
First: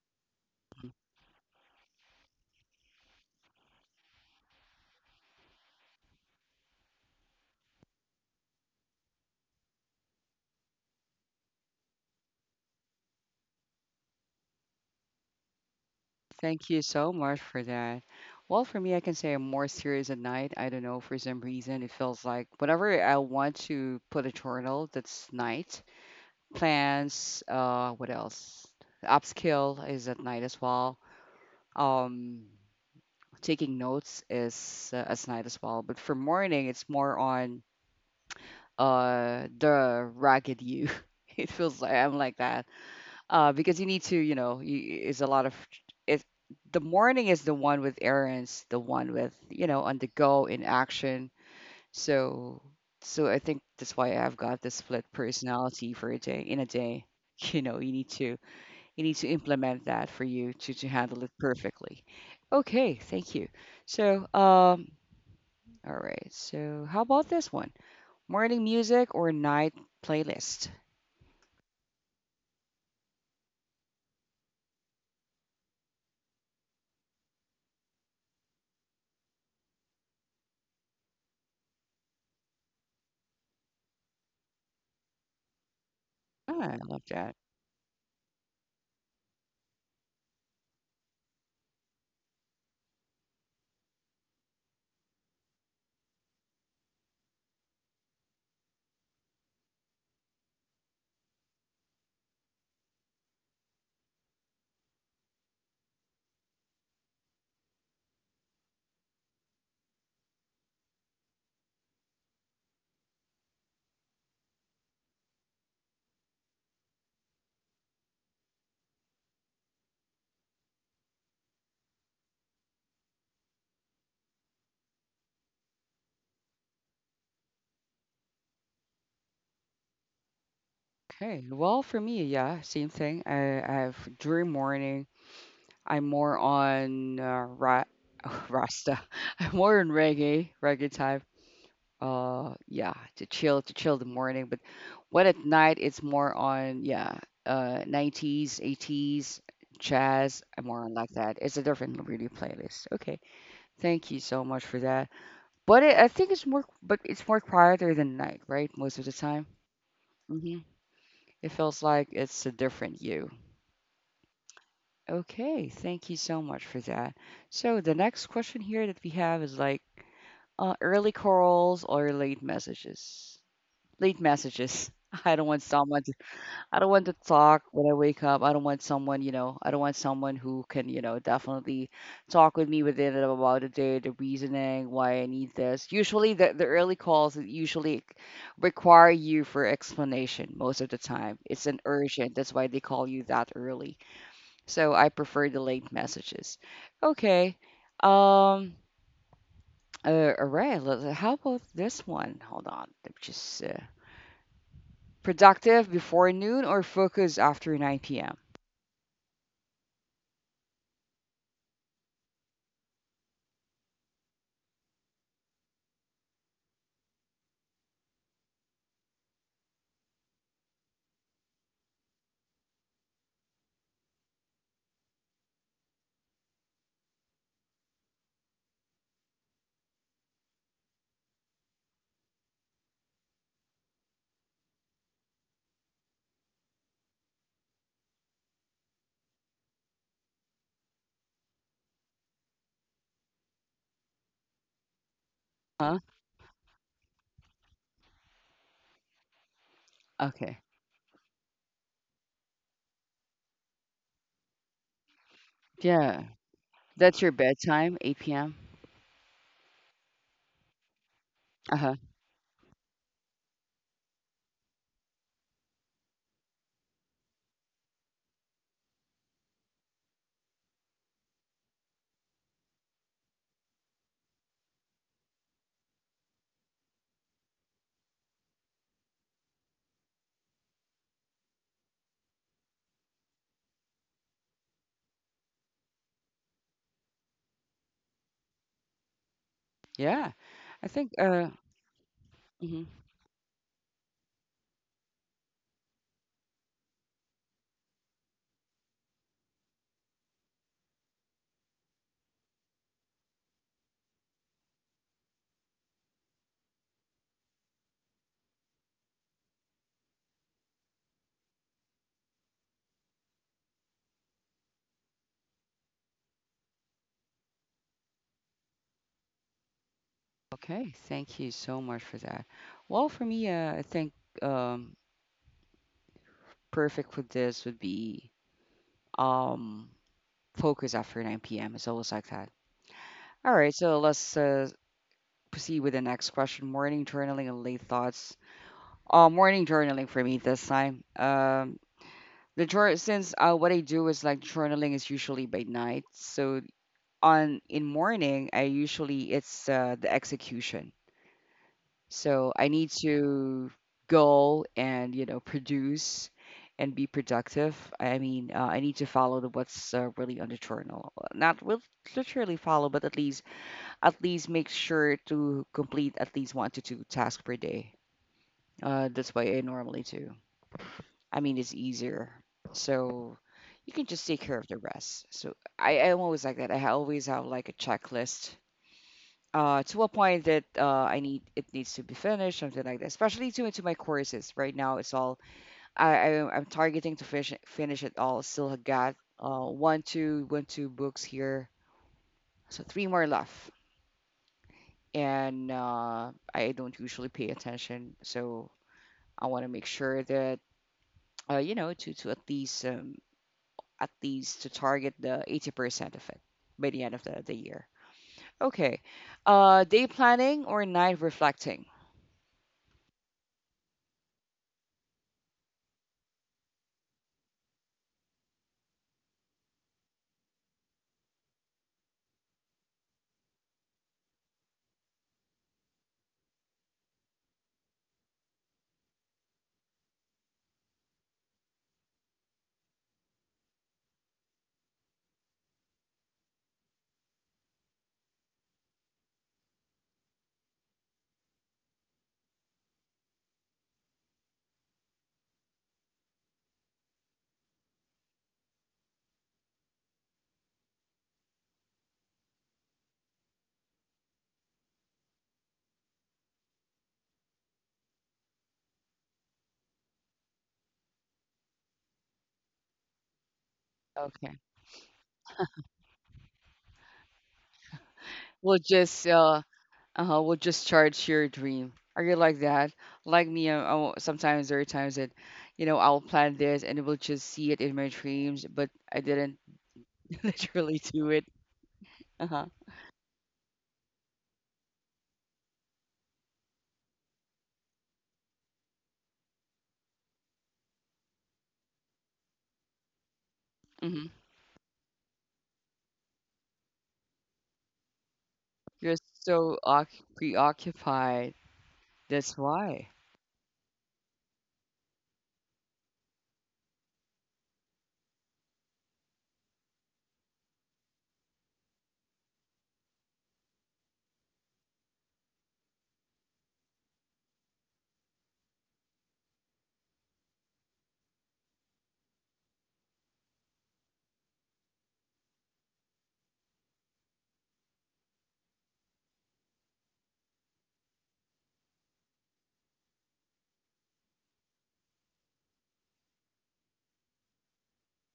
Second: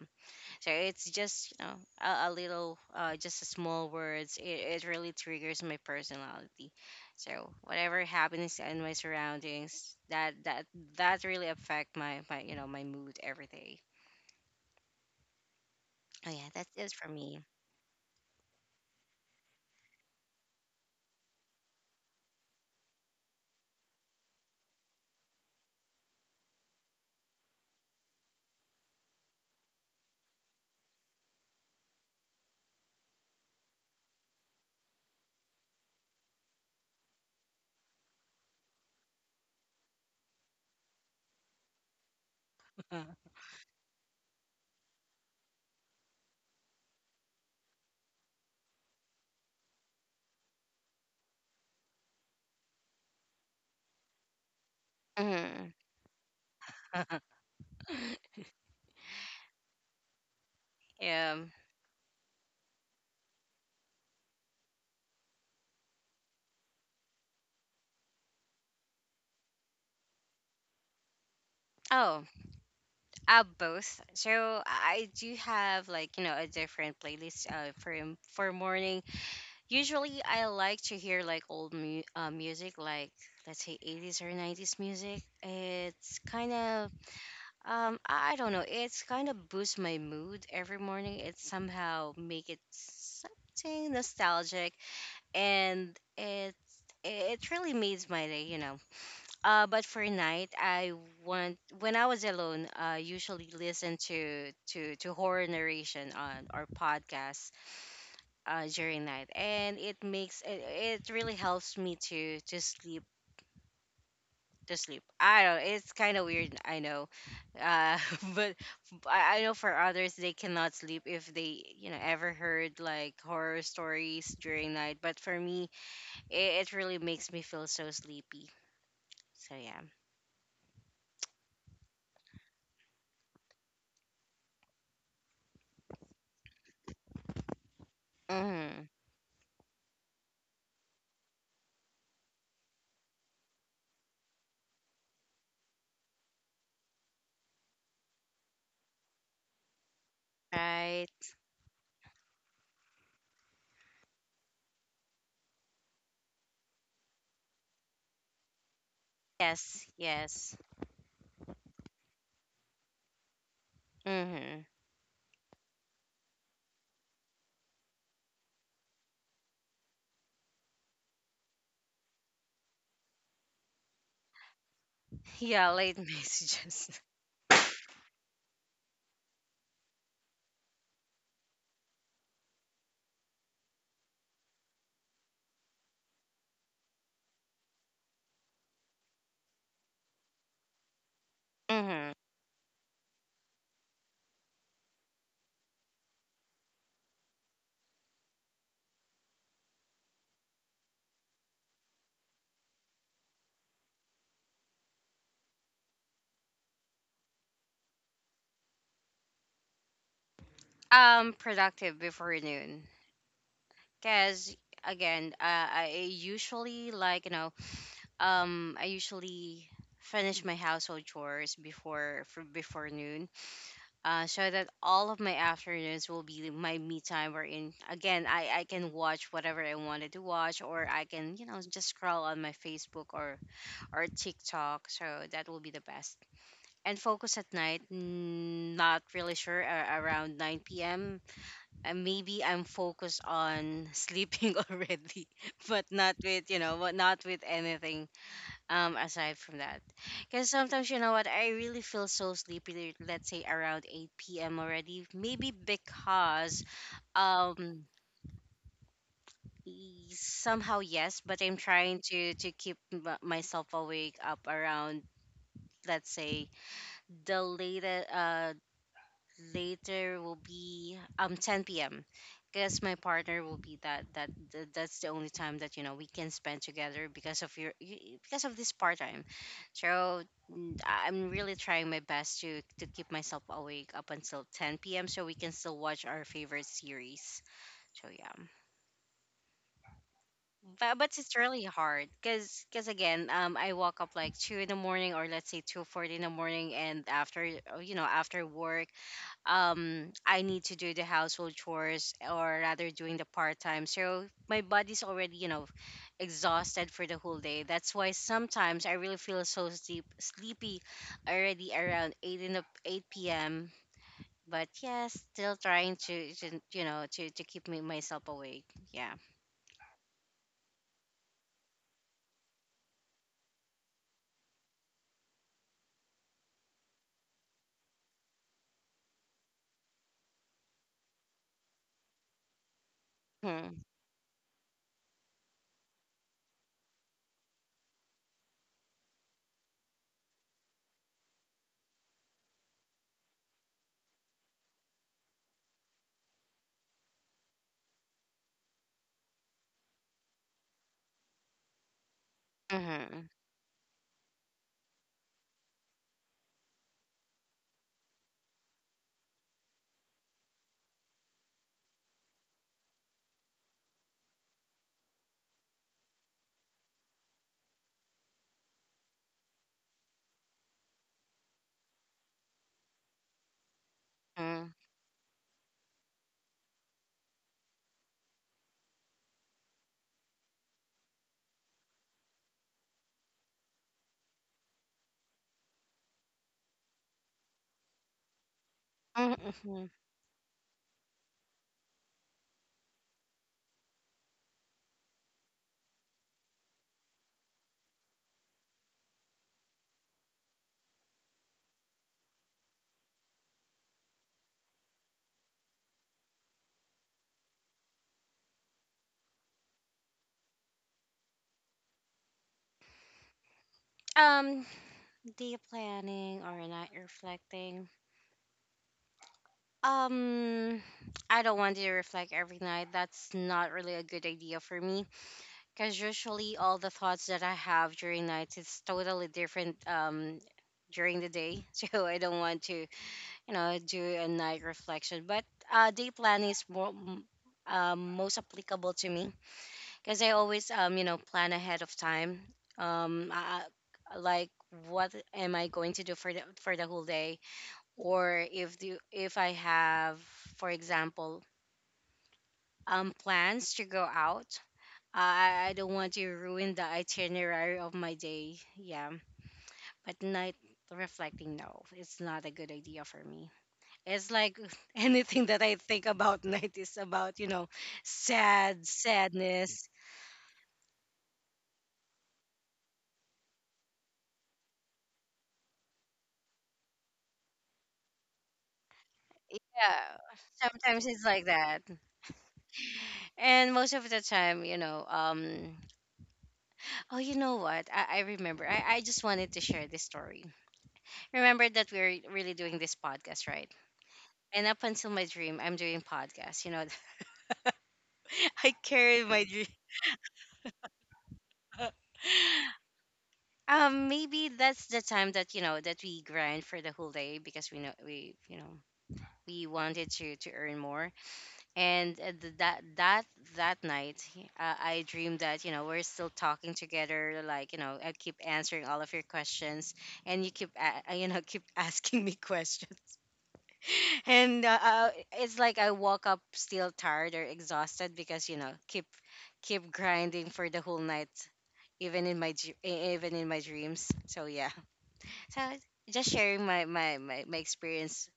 S2: So it's just you know a, a little, uh, just a small words. It, it really triggers my personality. So whatever happens in my surroundings, that that that really affect my my you know my mood every day. Oh yeah,
S1: Thank
S2: that's
S1: you
S2: it for
S1: so much
S2: me.
S1: for that. Well, for me, I can say I'm more serious at night. I don't know, for some reason, it feels like whenever I want to put a journal, that's night. Plans. Uh, what else? Upskill is at night as well. Um, taking notes is uh, at night as well. But for morning, it's more on uh the ragged you. [laughs] It feels like I'm like that.
S2: [laughs]
S1: Uh, because you need to, you know, you, it's a lot of. It, the morning is the one with errands, the one with you know on the go in action. So, so I think that's why I've got this split
S2: Mhm.
S1: personality for a day in a day.
S2: [laughs]
S1: [laughs] You know, you need to you need to implement that for you to, to handle it
S2: Um.
S1: perfectly. Okay, thank you. So, um, all right. So, how about this one? Morning music or night playlist?
S2: Oh, uh, both. So I I do have like you know a different playlist uh, for m- for morning. Usually, I like to hear like old mu- uh, music, like let's say eighties or nineties music. It's kind
S1: Ah, I
S2: of,
S1: love that.
S2: um, I I don't know, it's kind of boosts my mood every morning. It somehow make it something nostalgic, and it it really makes my day, you know. Uh, but for night, I want when I was alone, I usually listen to to to horror narration on or podcasts uh, during night, and it makes it, it really helps me to to sleep to sleep. I don't. It's kind of weird. I know, uh, [laughs] but I, I know for others they cannot sleep if they you know ever heard like horror stories during night. But for me, it, it really makes me feel so sleepy. So yeah.
S1: Okay. Well, for me, yeah, same thing. I, I have during morning, I'm more on uh, ra- [laughs]
S2: Mm-hmm.
S1: Rasta. [laughs] I'm more on reggae, reggae type uh yeah to chill to chill the morning, but what at night it's more on yeah uh nineties eighties jazz and more on
S2: Right.
S1: like that. It's a different really playlist. Okay, thank you so much for that. But it, I think it's more but it's more quieter than night, right, most of the time.
S2: Yes. Yes.
S1: Hmm It feels like it's a different you.
S2: Mm-hmm.
S1: Okay, thank you so much for that. So the next question here that we have is like uh, early calls or late messages. Late messages. [laughs] I don't want
S2: Yeah. Late [laughs]
S1: someone to I don't
S2: messages.
S1: want to talk when I wake up. I don't want someone, you know, I don't want someone who can, you know, definitely talk with me within and about the day, the reasoning, why I need this. Usually the, the early calls usually require you for explanation most of the time. It's an
S2: Mm-hmm.
S1: urgent. That's why they call you that early. So I prefer the late messages. Okay. Um uh, all right. let- How about this one? Hold on. Let me just. Uh, Productive before noon or focus after nine p m?
S2: Um, productive before noon. Because again, uh, I usually like you know, um, I usually finish my household chores before for, before noon, uh, so that all of my afternoons will be my me time. Wherein again, I I can watch whatever I wanted to watch, or I can you know just scroll on my Facebook or or TikTok. So that will be the best. And focus at night, mm, not really sure uh, around nine p.m uh, maybe I'm focused on sleeping [laughs] already, but
S1: Huh?
S2: not with you know, but not with anything um aside from that. Because
S1: Okay.
S2: sometimes you know what, I really feel so sleepy. Let's say around eight p m already, maybe
S1: Yeah.
S2: because
S1: That's your
S2: um
S1: bedtime, eight p m.
S2: y- somehow yes, but I'm
S1: Uh huh.
S2: trying to to keep m- myself awake up around, let's say, the latest uh later will be um ten p m because my partner will be that that th- that's the only time that you know we can spend together because of your y- because of this part time. So mm, I'm really trying my best to to keep myself awake up until ten p m so we can still watch our favorite series. So yeah.
S1: Yeah. I
S2: But, but
S1: think.
S2: it's
S1: Uh.
S2: really hard because
S1: hmm
S2: because again, um I woke up like two in the morning, or let's say two forty in the morning. And after uh, you know after work, um I need to do the household chores, or rather doing the part time. So my body's already, you know, exhausted for the whole day. That's why sometimes I really feel so sleep sleepy already around eight in the eight p m. But yeah, still trying to, to you know to, to keep me myself awake. Yeah.
S1: Okay. Thank you so much for that. Well, for me, uh, I think um, perfect for this would be um focus after nine p m. It's always like that. All right.
S2: Mm-hmm.
S1: So let's uh, proceed with the next question. Morning journaling and late thoughts. Uh, morning journaling for me this time. Um, The jour since uh, what I do is like, journaling is usually by night. So on in morning, I usually it's uh, the execution. So I need
S2: Mm-hmm.
S1: to go and you know produce and be productive. I mean, uh, I need to follow the, what's uh, really on the journal. Not will literally follow, but at least at least make sure to complete at least one to two tasks per day. Uh, that's what I normally do. I mean, it's easier. So you can just take care of
S2: Mm-hmm.
S1: the rest. So I, I'm always like that. I ha- always have like a checklist uh, to a point that uh, I need it needs to be finished, something like that. Especially to into my courses right now. It's all I, I I'm targeting to finish finish it all. Still got uh,
S2: Mm-hmm.
S1: one two one two books here, so three more left. And uh, I don't usually pay attention, so I want to make sure that uh, you know to to at least um, at least to target the eighty percent of it by the end of the, the year. Okay. Uh, day planning or night reflecting?
S2: Um, Day planning or not reflecting. Um, I don't want to reflect every night. That's not really a good idea for me because usually all the thoughts that I have during nights is totally different um during the day. [laughs] So I don't want to, you know, do a night reflection. But uh, day plan is more m- um most applicable to me because I always um you know plan ahead of time. Um, I, I- like what am I going to do for the for the whole day? Or if the if I have, for example, um plans to go out, I I don't want to ruin the itinerary of my day. Yeah, but night reflecting, no, it's not a good idea for me. It's like
S1: Okay.
S2: [laughs] anything that I think about [laughs] night is about you know,
S1: We'll
S2: sad
S1: just uh,
S2: sadness.
S1: uh we'll just charge your dream. Are you like that? Like me, I, I sometimes, there are times that, you know, I'll plan this and we'll just see it in my dreams, but I didn't
S2: Yeah,
S1: [laughs] literally
S2: sometimes it's
S1: do it.
S2: like that,
S1: Uh huh.
S2: and most of the time, you know, um, oh, you know what? I, I remember. I I just wanted to share this story. Remember that we're really doing this podcast, right?
S1: hmm
S2: And up until my dream, I'm doing podcast. You know, [laughs] I
S1: You're
S2: carry my dream.
S1: so oc- preoccupied.
S2: [laughs]
S1: That's why.
S2: Um, maybe that's the time that you know that we grind for the whole day because we know we you know we wanted to to earn more. And uh, th- that that that night, uh, I dreamed that you know we're still talking together. Like you know, I keep answering all of your questions, and you keep a- [laughs] uh, you know keep asking me [laughs] questions. [laughs] And uh, uh, it's like I woke up still tired or exhausted because you know keep keep grinding for the whole night, even in my dr- e- even in my dreams. So yeah, so just sharing my my my, my experience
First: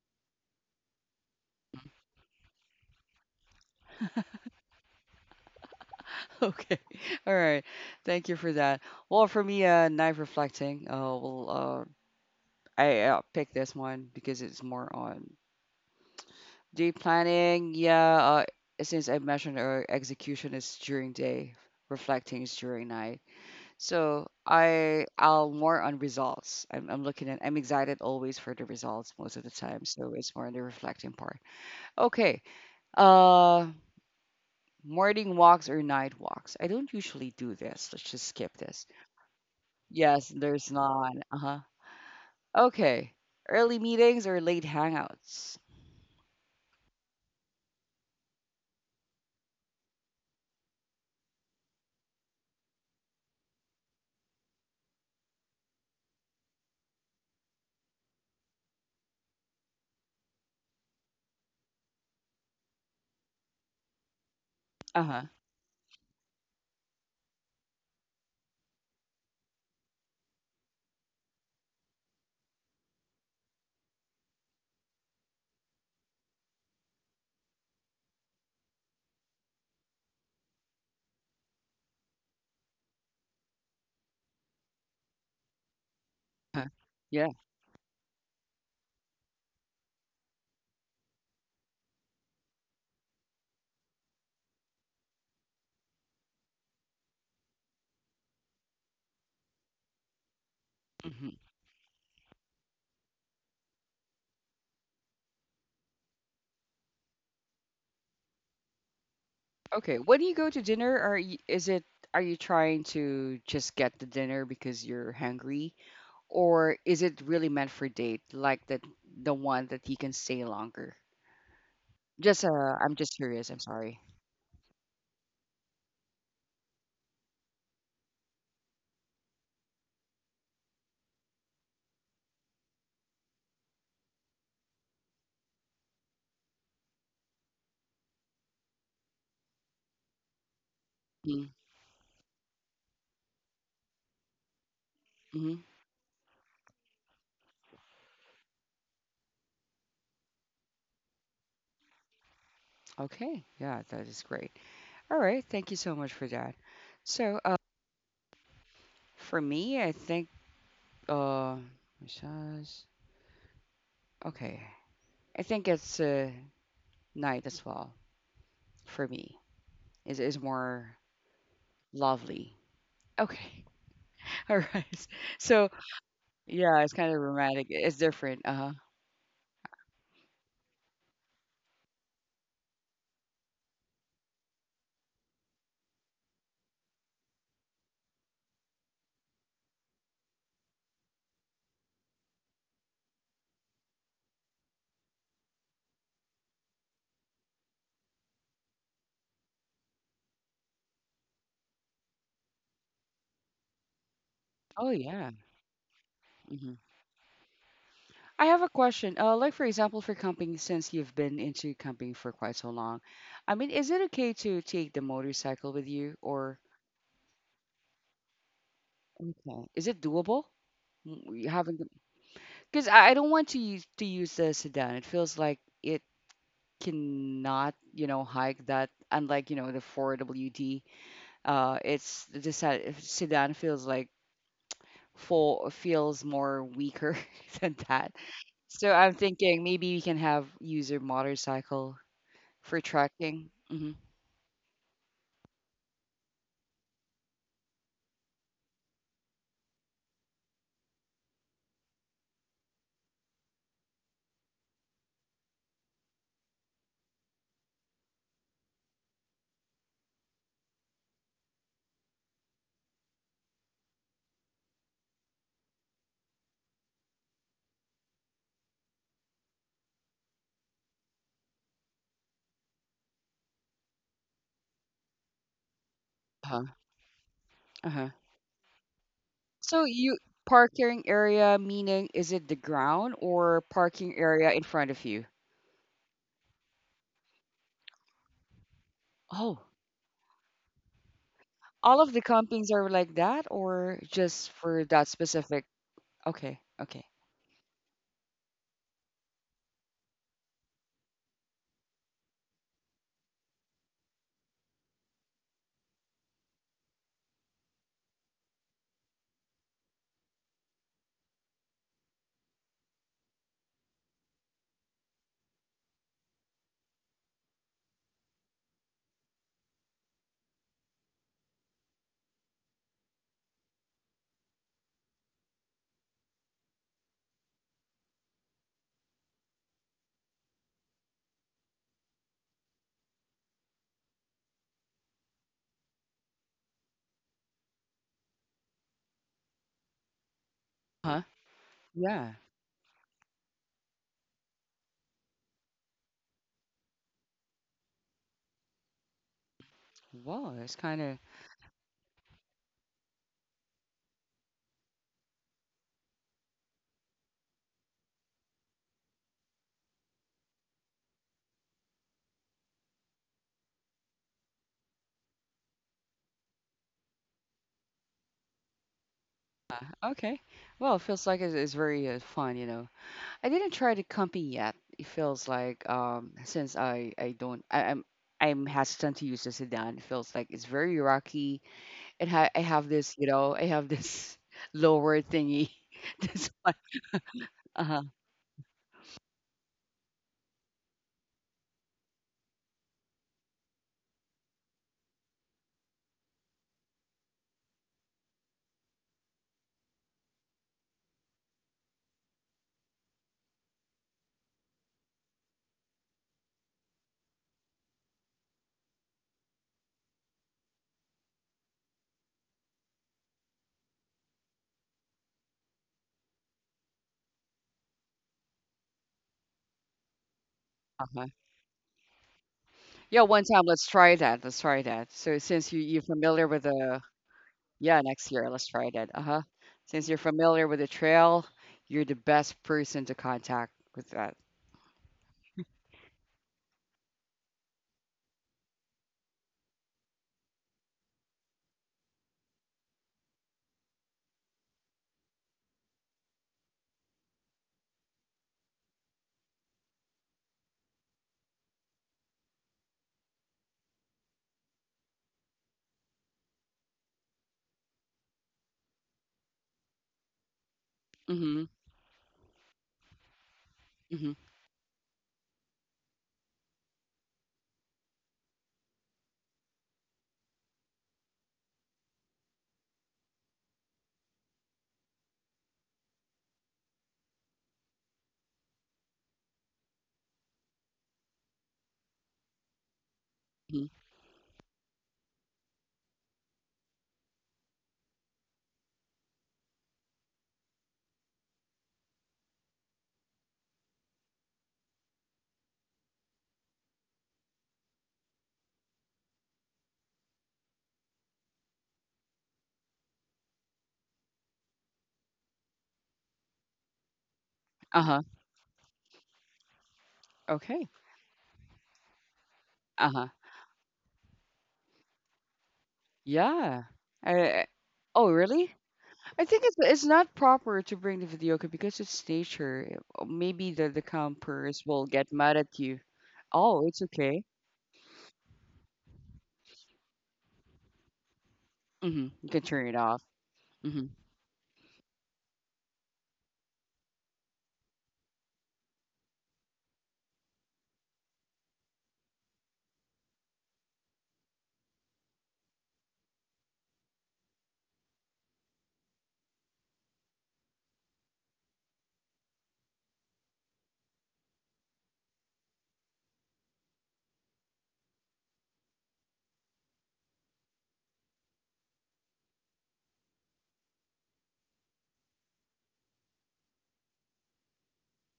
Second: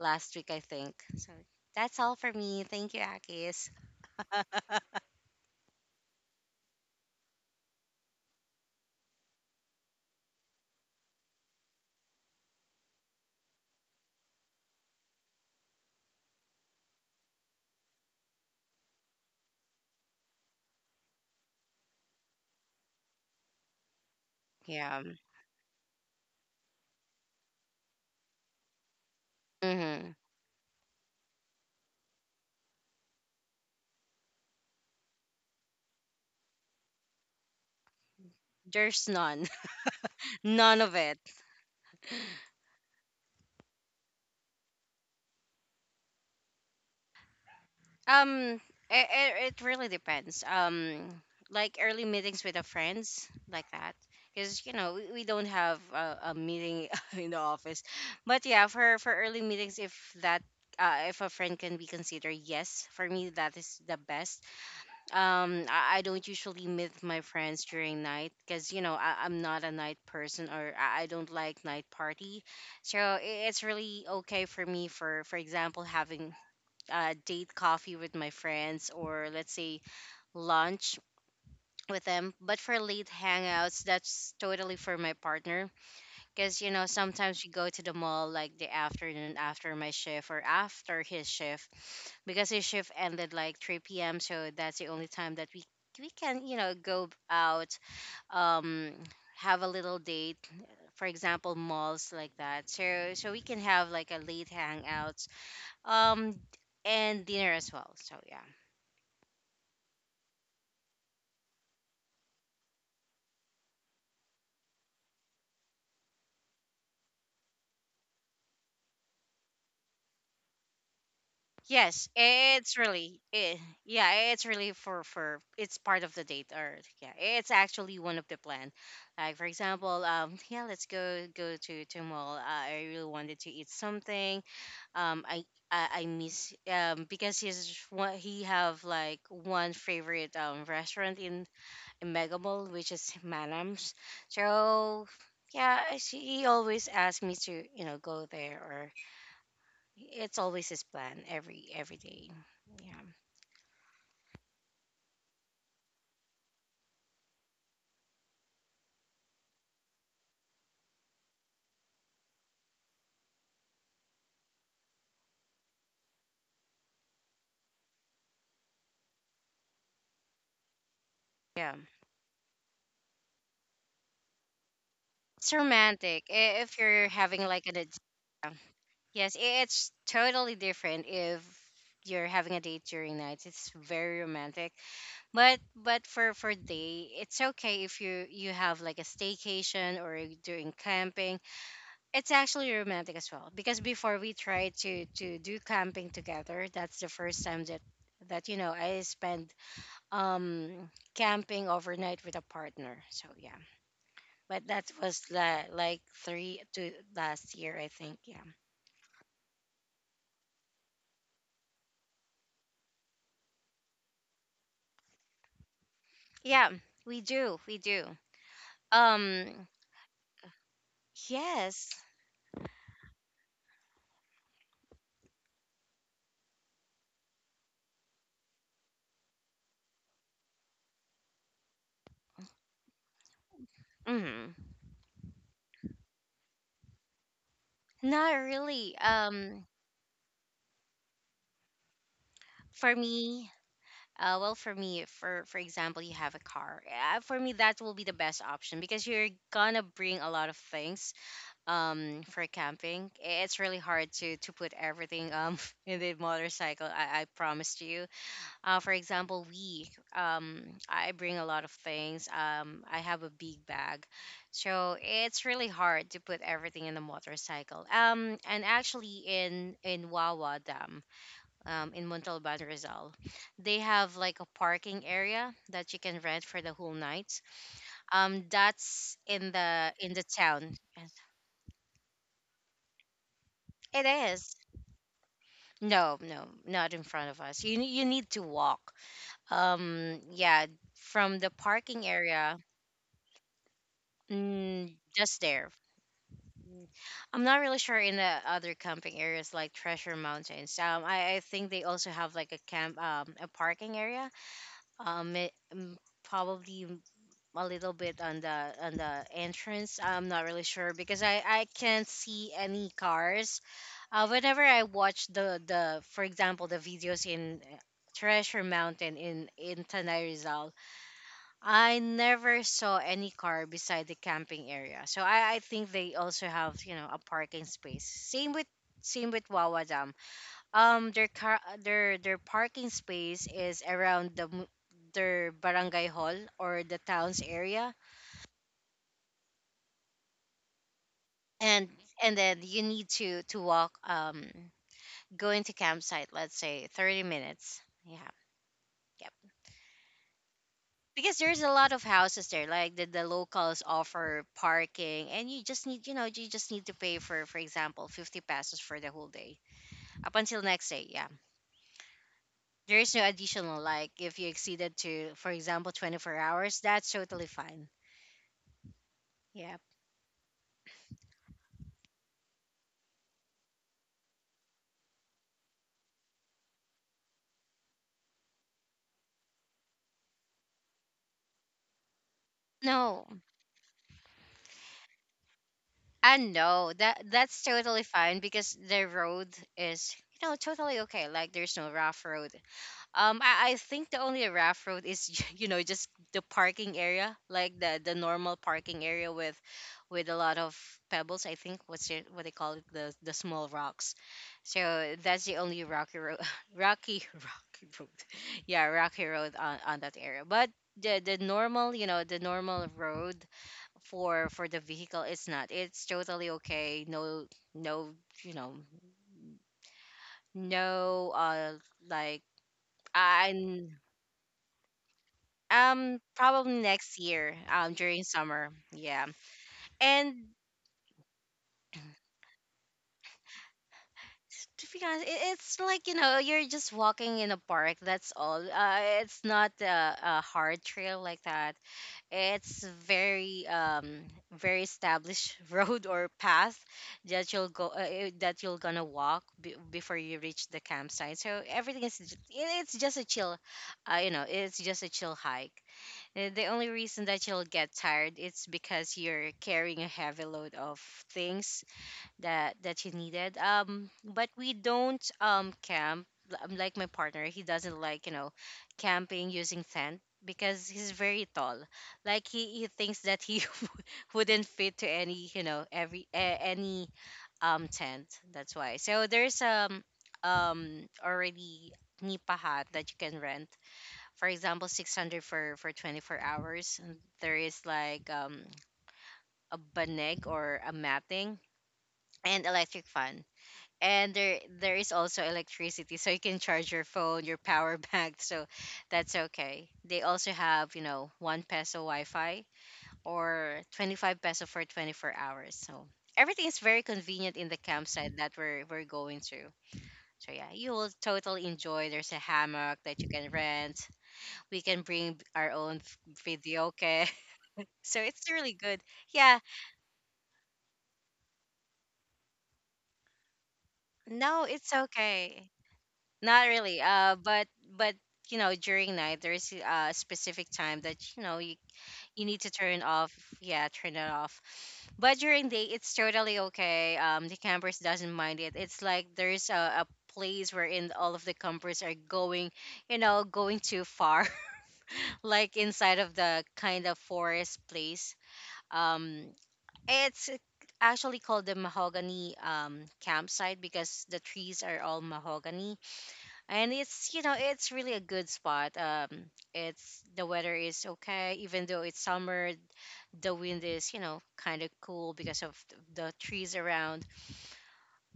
S2: last week, I think. So that's all for me. Thank you, Akis. [laughs]
S1: Okay. [laughs] All right. Thank you for that. Well, for me, uh, night reflecting. Uh, well, uh, I uh, pick this one because it's more on day planning. Yeah. Uh, since I mentioned uh, execution is during day, reflecting is during night. So
S2: Yeah.
S1: I, I'll more on results. I'm, I'm looking at. I'm excited always for the results most of the time. So
S2: Hmm.
S1: it's more on the reflecting part. Okay. Uh, morning walks or night walks. I don't usually do this. Let's just skip this.
S2: There's none.
S1: Yes,
S2: [laughs]
S1: there's
S2: None of
S1: not.
S2: it.
S1: Uh-huh. Okay. Early meetings or late hangouts?
S2: Um, it, it really depends. Um, like early meetings with the friends, like that. Because you know we, we don't have a, a meeting [laughs] in the office, but yeah, for for early meetings, if that uh, if a friend can be considered, yes, for me that is the best.
S1: Uh-huh.
S2: Um, I, I don't usually meet my friends during night because you know I, I'm not a night person, or I, I don't like night party, so i- it's really okay for me for for example having uh, date coffee with my friends, or let's say lunch with them. But for late hangouts, that's totally for my partner because
S1: Uh-huh.
S2: you know
S1: Yeah.
S2: sometimes we go to the mall like the afternoon after my shift or after his shift because his shift ended like three p m. So that's the only time that we we can you know go out, um have a little date, for
S1: hmm
S2: example malls like that, so so we can have like a late hangouts um and dinner as well, so yeah.
S1: Okay. When you go to dinner, are you, is it are you trying to just get the dinner because you're hungry, or is it really meant for date, like that, the one that you can stay longer?
S2: Yes,
S1: Just uh,
S2: it's
S1: I'm just
S2: really,
S1: curious.
S2: eh,
S1: I'm sorry.
S2: yeah, it's really for for it's part of the date, or yeah, it's actually one of the plan. Like for example, um, yeah, let's go go to to mall. Uh, I really wanted to eat something. Um, I I, I miss um because he's one he have like one favorite um restaurant in in Mega Mall, which is Manam's. So
S1: Mm-hmm.
S2: yeah, she, he always asks me to you know go there, or it's always his plan every every day. Yeah.
S1: Okay. Yeah, that is great. All right. Thank you so much for that. So, uh, for me, I think uh, massage. Okay. I think it's uh, night as well for me. Is is more
S2: Yeah.
S1: lovely. Okay. [laughs] All right.
S2: It's
S1: So
S2: romantic i-
S1: yeah,
S2: if
S1: it's
S2: you're
S1: kind of
S2: having
S1: romantic.
S2: like an
S1: It's
S2: ad-
S1: different. Uh
S2: yeah.
S1: huh.
S2: Yes, i- it's totally different if you're having a date during night. It's very romantic. But but for for day, it's okay if you you have like a staycation or you're doing camping. It's actually romantic as well because before we tried to to do camping together, that's the first time that that you know I spent um camping overnight with a partner, so yeah, but
S1: Oh
S2: that was
S1: yeah.
S2: la- like three
S1: hmm
S2: to last year, I think.
S1: I
S2: Yeah.
S1: have a question. Uh, like for example, for camping, since you've been into camping for quite so long, I mean, is it okay to take the motorcycle with you, or
S2: Yeah, we do we do
S1: okay,
S2: um
S1: is it doable? Mm, you haven't,
S2: yes.
S1: because I I don't want to use to use the sedan. It feels like it cannot, you know, hike that. Unlike, you know, the four W D, uh, it's the se- sedan feels like
S2: Mm,
S1: full feels more weaker [laughs] than that.
S2: not
S1: So
S2: really.
S1: I'm thinking
S2: um
S1: maybe we can have user motorcycle for
S2: for
S1: trekking.
S2: me,
S1: Hmm
S2: uh, well, for me, for for example you have a car, uh, for me that will be the best option because you're gonna bring a lot of things. um for camping, it's really hard to to put everything um [laughs] in the motorcycle. I i promised you. uh, for example we um I bring a lot of things. um I have a big bag, so it's really hard to put everything in a motorcycle. um and actually in in Wawa Dam, um in Montalban Rizal, they have like a parking area that you can rent for
S1: Uh-huh.
S2: the whole night.
S1: Uh-huh.
S2: um that's in
S1: So
S2: the in
S1: you
S2: the town.
S1: parking area, meaning is it the ground or
S2: It
S1: parking area
S2: is
S1: in front of you?
S2: no no, not in front of us. you, ne- you need to walk,
S1: Oh,
S2: um yeah, from the
S1: all
S2: parking
S1: of the
S2: area.
S1: campings are like that, or just for
S2: Mm,
S1: that
S2: just
S1: specific?
S2: there.
S1: Okay,
S2: Mm.
S1: okay.
S2: I'm not really sure in the other camping areas like Treasure Mountains. Um, I, I think they also have like a camp, um, a parking area. Um, it, mm, probably m- a little bit on the on the entrance. I'm not really sure because I I can't see any cars. Uh, whenever I watch the the for example the videos in uh, Treasure Mountain in in Tanay Rizal, I never saw any car beside the camping area. So I, I think they also have, you know, a parking space. Same with same with Wawa Dam. Um their car their their parking space is around the mu- their barangay hall or the town's area,
S1: Huh?
S2: and
S1: Yeah.
S2: and then you need to to walk, um going to campsite, let's say thirty minutes. Yeah. Yep.
S1: Wow, it's kind of
S2: Because there's a lot of houses there, like the, the locals offer parking, and you just need you know you just need to pay for for example fifty pesos for the whole day up until next day. Yeah, there is no additional, like if you exceeded to for example twenty-four hours, that's totally fine. Yeah.
S1: uh, okay. Well, it feels like it's, it's very uh, fun, you know. I didn't try the company yet. It feels like um since I I don't I, I'm I'm hesitant to use the sedan. It feels like it's very rocky. It ha I have this, you
S2: No,
S1: know, I have this [laughs] lower thingy. [laughs]
S2: I
S1: This one.
S2: know that that's
S1: Uh-huh.
S2: totally fine because the road is you know totally okay, like there's no rough road. Um, I, I think the only rough road is [laughs] you know just the parking area, like the the normal parking area with with a lot of pebbles. I think what's it, what they call it, the the small rocks. So that's the only rocky road, [laughs] rocky [laughs] rocky road, [laughs] yeah, rocky road on, on that area. But the the normal you know the normal road for for the vehicle is not, it's totally okay. No no You know,
S1: Uh-huh.
S2: no uh like
S1: Yeah, one
S2: I
S1: time let's try that. Let's try that. So since you you're
S2: um,
S1: familiar with
S2: probably
S1: the
S2: next year, um,
S1: yeah,
S2: during
S1: next year let's
S2: summer.
S1: try that.
S2: Yeah.
S1: Uh-huh. Since you're
S2: And
S1: familiar with the trail, you're the best person to contact with that.
S2: to be honest, it, it's like, you know, you're just walking in a park, that's all. Uh, it's not a, a hard trail like that. It's very, um, very established [laughs] road or path that you'll go, uh, eh, that you'll gonna walk b- before you reach the campsite. So everything is, j- it- it's just a chill, uh, you know, it's just a chill hike. Uh, The only reason that you'll get tired it's because you're carrying a heavy load of
S1: Mhm,
S2: things that that you needed. Um,
S1: mhm,
S2: but we don't um camp L- um, like my partner. He doesn't like you know camping using tent because he's very tall. Like he, he thinks that he [laughs] wouldn't fit to any you know every a, any um tent. That's why. So there's um um already nipa hut that you can rent
S1: mhm.
S2: for example six hundred for for twenty-four hours, and there is like um a banig or a matting and electric fan, and there there is also electricity so you can charge your phone, your power [laughs] bank. So that's okay, they also have you know one peso wi-fi or twenty-five peso for twenty-four hours, so everything is very convenient in the
S1: Uh-huh,
S2: campsite that we're we're going to. So yeah,
S1: okay.
S2: you will totally enjoy. There's a hammock that
S1: Uh-huh.
S2: you can rent. We can bring our own f-
S1: Yeah.
S2: video, okay.
S1: I
S2: [laughs] So
S1: Oh,
S2: it's really
S1: really?
S2: good.
S1: I
S2: Yeah.
S1: think it's it's not proper to bring the videoke because it's nature. Uh, Maybe the the
S2: No,
S1: campers
S2: it's
S1: will get mad
S2: okay.
S1: at you.
S2: Not
S1: Oh, it's
S2: really, uh
S1: okay.
S2: but but you know during night there's a specific time that you know you,
S1: hmm
S2: you
S1: You can
S2: need to
S1: turn it
S2: turn
S1: off.
S2: off. Yeah,
S1: Hmm
S2: turn it off. But during day it's totally okay. um the campers doesn't mind it. It's like there's a, a place wherein all of the campers are going, you know, going too far, [laughs] like inside of the kind of forest place. um It's actually called the mahogany um, campsite because the trees are all mahogany, and it's you know it's really a good spot. Um, it's the weather is okay, even though it's summer. The wind is you know kind of cool because of th- the trees around.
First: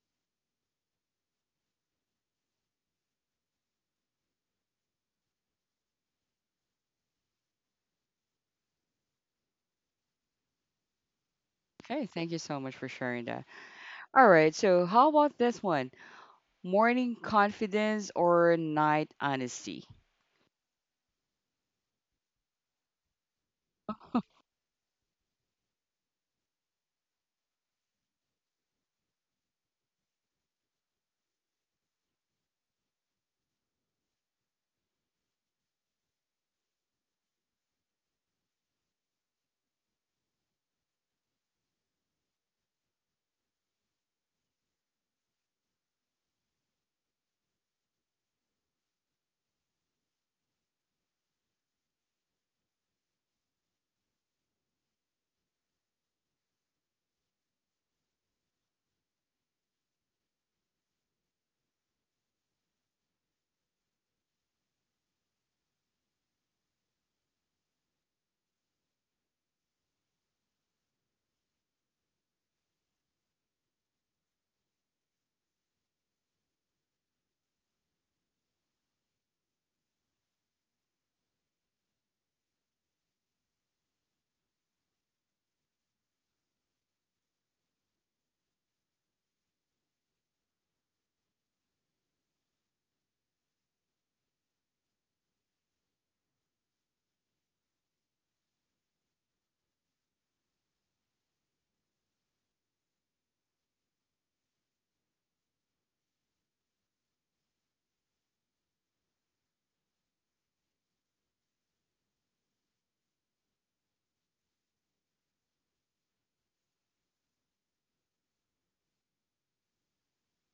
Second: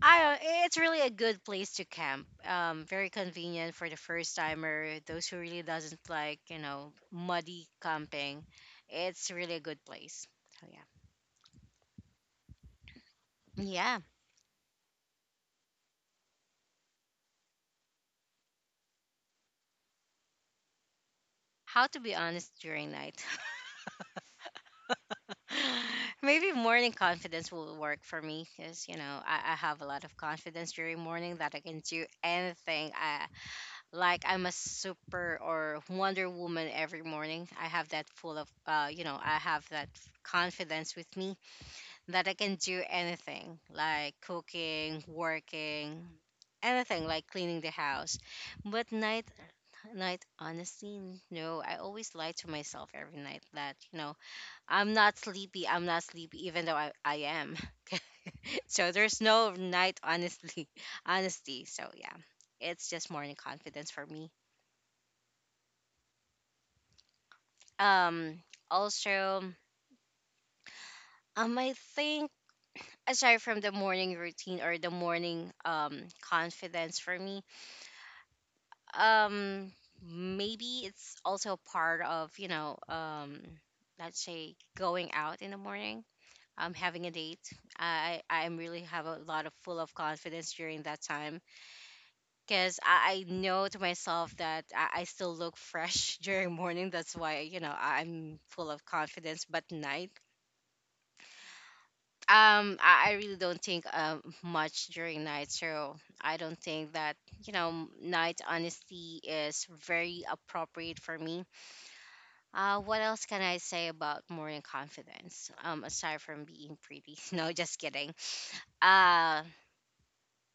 S2: I it's really a good place to camp. Um, very convenient for the first timer, those who really doesn't like you know muddy camping. It's really a good place. So yeah.
S1: Okay, thank you so much for sharing that.
S2: Yeah,
S1: All right, so how about this one? Morning confidence or night honesty?
S2: how to be honest during night. [laughs] Maybe morning confidence will work for me because you know I, I have a lot of confidence during morning that I can do anything. I, like, I'm a super or Wonder Woman every morning. I have that full of uh you know I have that confidence with me that I can do anything, like cooking, working, anything like cleaning the house. But night, night, honestly, no, I always lie to myself every night that you know I'm not sleepy. I'm not sleepy, even though I, I am. [laughs] So there's no night, honestly. [laughs] Honesty. So yeah, it's just morning confidence for me. Um, also, um, I think aside from the morning routine or the morning um confidence for me, um, maybe it's also part of you know um, let's say going out in the morning, um, having a date. I I'm really have a lot of full of confidence during that time because I, I know to myself that I, I still look fresh [laughs] during morning. That's why you know I- I'm full of confidence. But night, um, I, I really don't think um much during night. So I don't think that you know night honesty is very appropriate for me. Uh, what else can I say about morning confidence? Um, aside from being pretty, [laughs] no, just kidding. Uh,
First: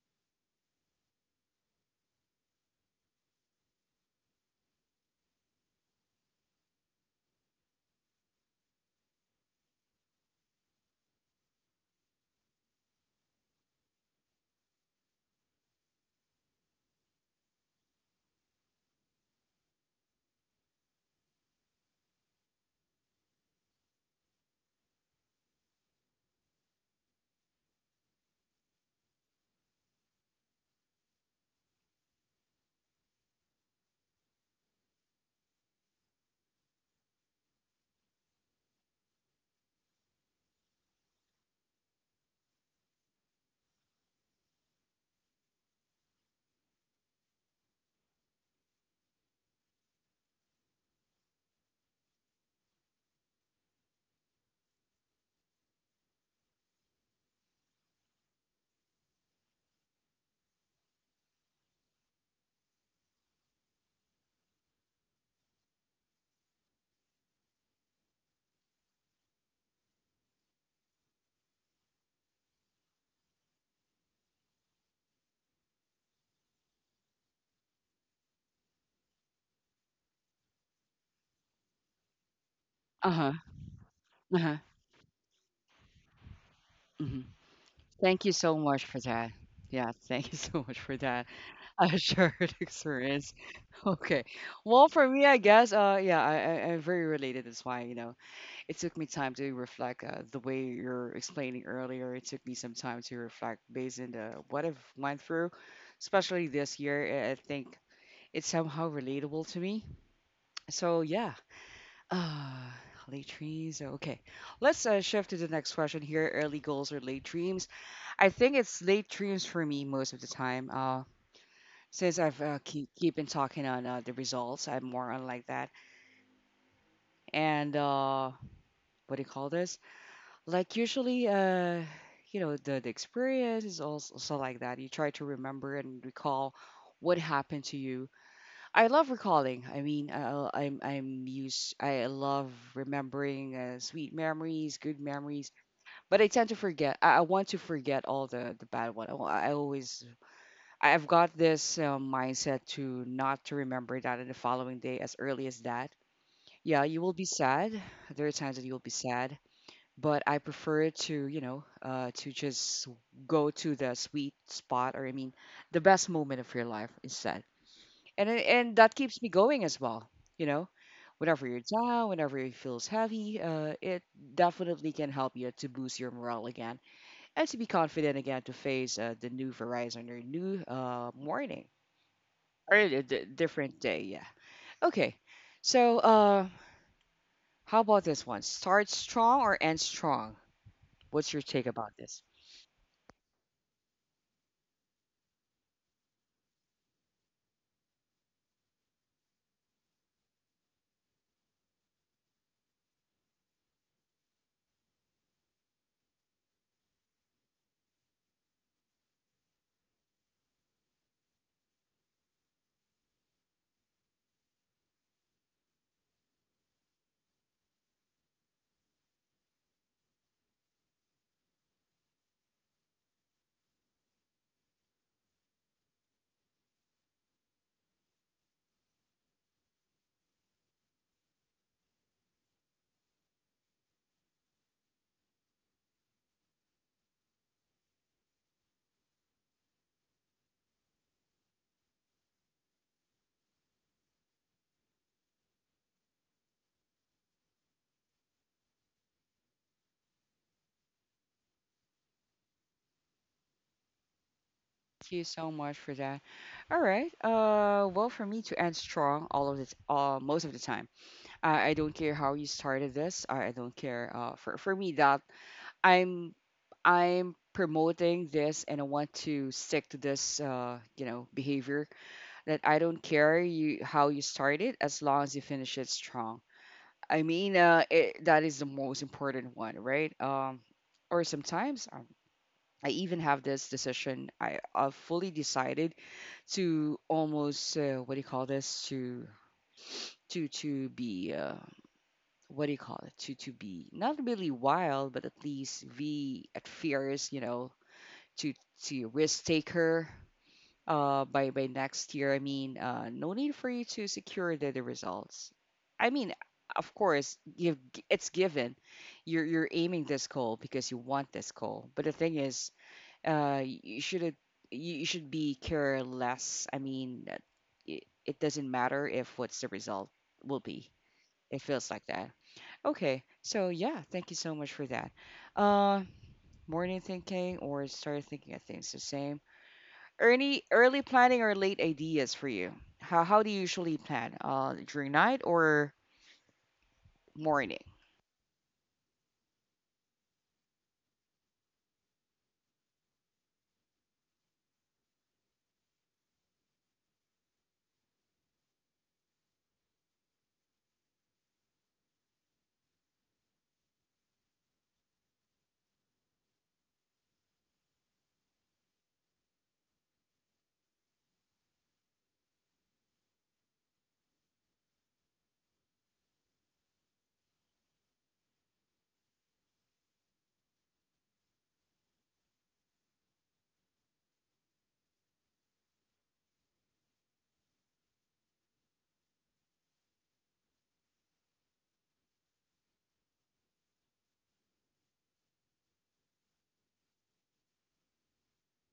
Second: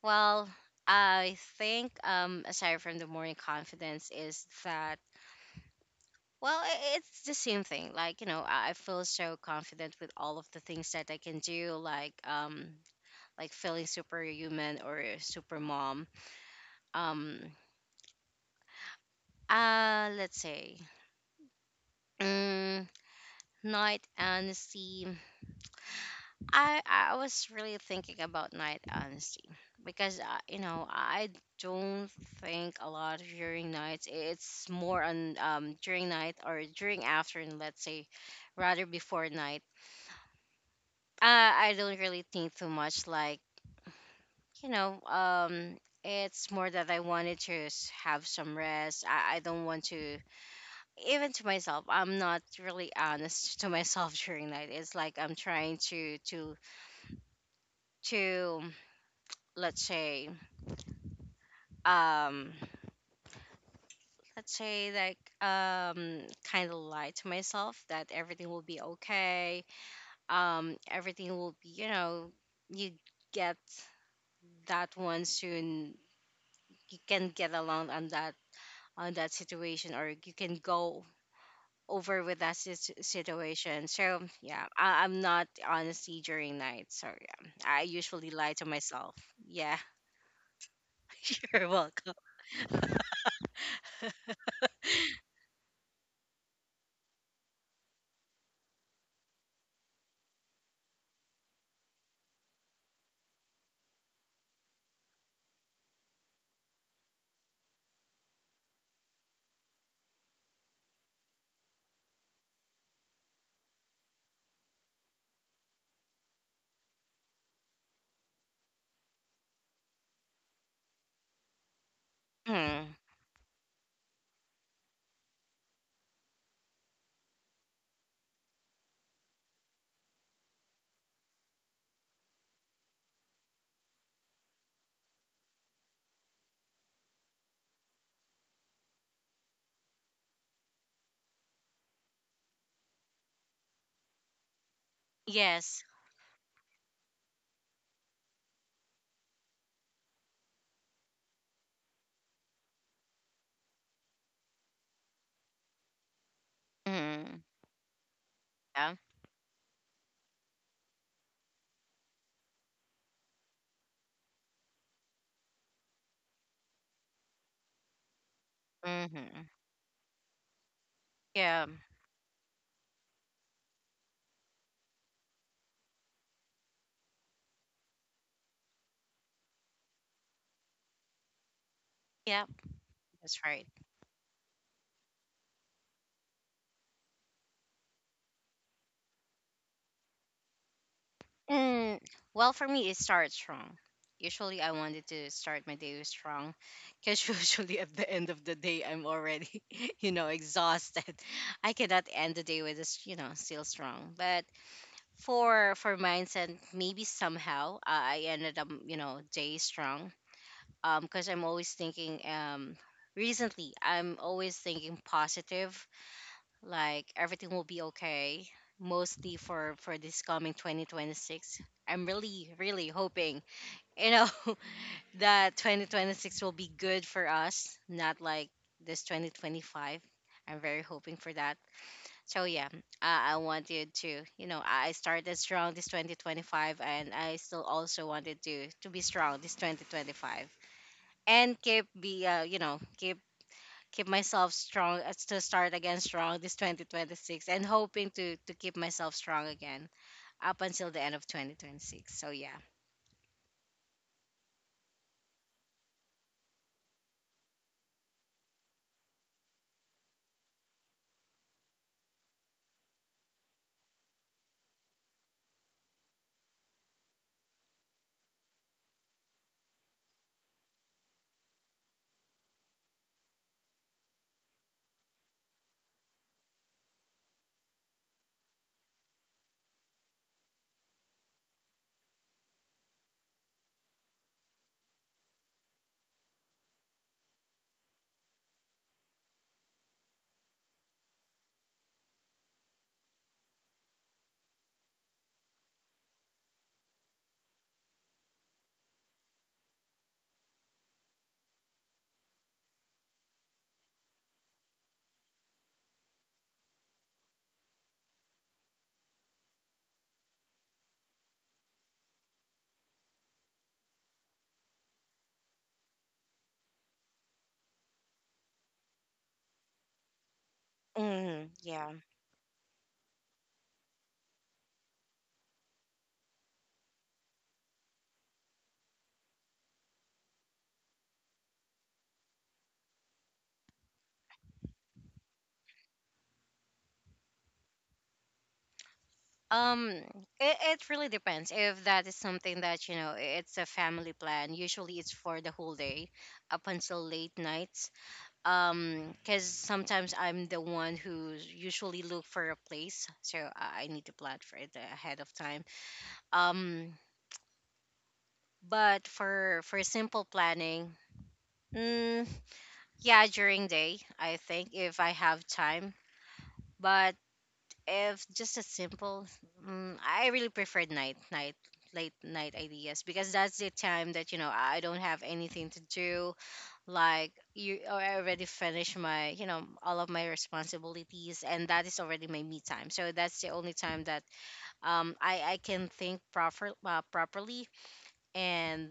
S2: Well, I think um aside from the morning confidence is that, well, i- it's the same thing. Like, you know, I I feel so confident with all of the things that I can do, like um like feeling superhuman or super mom. Um uh let's say um night honesty. I I was really thinking about night honesty because uh, you know I don't think a lot during nights. It's more on um during night or during afternoon, let's say, rather before night. Uh, I don't really think too much. Like you know um. It's more that I wanted to s- have some rest. I, I don't want to, even to myself. I'm not really honest to myself [laughs] during night. It's like I'm trying to to to let's say um let's say like um kind of lie to myself that everything will be okay, um everything will be you know you get that one soon, you can get along on that on that situation, or you can go over with that sit-
S1: Uh-huh.
S2: situation. So
S1: Uh-huh.
S2: yeah, I- I'm not honestly during night, so
S1: hmm
S2: yeah, I
S1: Thank
S2: usually
S1: you
S2: lie
S1: so
S2: to
S1: much for
S2: myself.
S1: that.
S2: Yeah.
S1: Yeah, thank you [laughs] so much for that.
S2: [laughs] You're
S1: A
S2: welcome.
S1: shared [laughs] experience. Okay. Well, for me, I guess, uh, yeah, I, I, I'm very related. That's why, you know, it took me time to reflect uh, the way you're explaining earlier. It took me some time to reflect based on the, what I've went through, especially this year. I I think it's somehow relatable to me. So, yeah. Uh, Late dreams. Okay. Let's uh, shift to the next question here. Early goals or late dreams? I think it's late dreams for me most of the time. Uh since I've uh, keep
S2: Mhm.
S1: keep been talking on uh, the results, I'm more on like that. And uh, what do you call this? Like usually, uh, you know, the the experience is also, also like that. You try to remember and recall what happened to you. I love recalling. I mean, I, I'm I'm used. I love remembering uh, sweet memories, good memories.
S2: Yes.
S1: But I tend to forget. I, I want to forget all the the bad one. I, wa- I always I've got this uh, mindset to not to remember that in the following day as early as that. Yeah, you will be
S2: Mm.
S1: sad. There are times that you will be
S2: Yeah.
S1: sad, but I prefer to, you know, uh, to just go to the sweet spot or I mean, the best moment of your life instead. And it- and that keeps me
S2: Hmm.
S1: going as well, you know. Whenever you're
S2: Yeah.
S1: down, whenever it feels heavy, uh, it definitely can help you to boost your morale again and to be confident again to face uh, the new horizon or new uh, morning
S2: Yeah,
S1: or a d-
S2: that's right.
S1: different day. Yeah. Okay. So, uh, how about this one? Start strong or end strong? What's your take about
S2: And
S1: this?
S2: well, for me, it starts strong. Usually, I wanted to start my day with strong because [laughs] usually at the end of the day, I'm already, [laughs] you know, exhausted. I cannot end the day with this, you know, still strong. But for for mindset, maybe somehow I I ended up, you know, day strong. Um, because I'm always thinking. Um, recently, I'm always thinking positive, like everything will be okay, mostly for for this coming twenty twenty-six. I'm really really hoping, you know [laughs] that twenty twenty-six will be good for us, not like this twenty twenty-five. I'm very hoping for that. So yeah, i, I wanted to you know i I started strong this twenty twenty-five, and I still also wanted to to be strong this twenty twenty-five, and keep be uh, you know keep keep myself strong uh, to start again strong this twenty twenty-six, and hoping to to keep myself strong again up until the end of twenty twenty-six. So yeah.
S1: Thank you so much for that. All right. Uh, well, for me to end strong, all of it, uh, most of the time, I, I don't care how you started this. I, I don't care. Uh, for for me, that I'm I'm promoting this and I want to stick to this, uh, you know, behavior that I don't care you how you started as long as you finish it strong. I mean, uh, it, that is the most important one, right? Um, or sometimes um, I even have this decision. I, I've fully decided to almost uh, what do you call this to to to be uh, what do you call it to to be not really wild, but at least be at fierce, you know, to to risk taker uh, by by next year. I mean, uh, no need for you to secure the, the results. I mean, of course, give it's given. You're you're aiming this goal because you want this goal. But the thing is, uh, you should you should be care less. I mean, uh, it, it doesn't matter if what's the result will be.
S2: Mm,
S1: It feels
S2: yeah.
S1: like that. Okay, so yeah, thank you so much for that. Uh, Morning thinking or start thinking of things the same. Early early planning or late ideas for you? How how do you usually plan? Uh, during night or morning?
S2: um it, it really depends. If that is something that you know i- it's a family plan, usually it's for the whole day up until late nights. um because sometimes I'm the one who usually look for a place, so i I need to plan for it ahead of time. um but for for simple planning. Mm, yeah, during day, I think if I have time. But if just a simple, mm, I really prefer night, night, late night ideas because that's the time that you know I don't have anything to do. Like you, I already finished my, you know, all of my responsibilities, and that is already my me time. So that's the only time that um I I can think proper uh, properly, and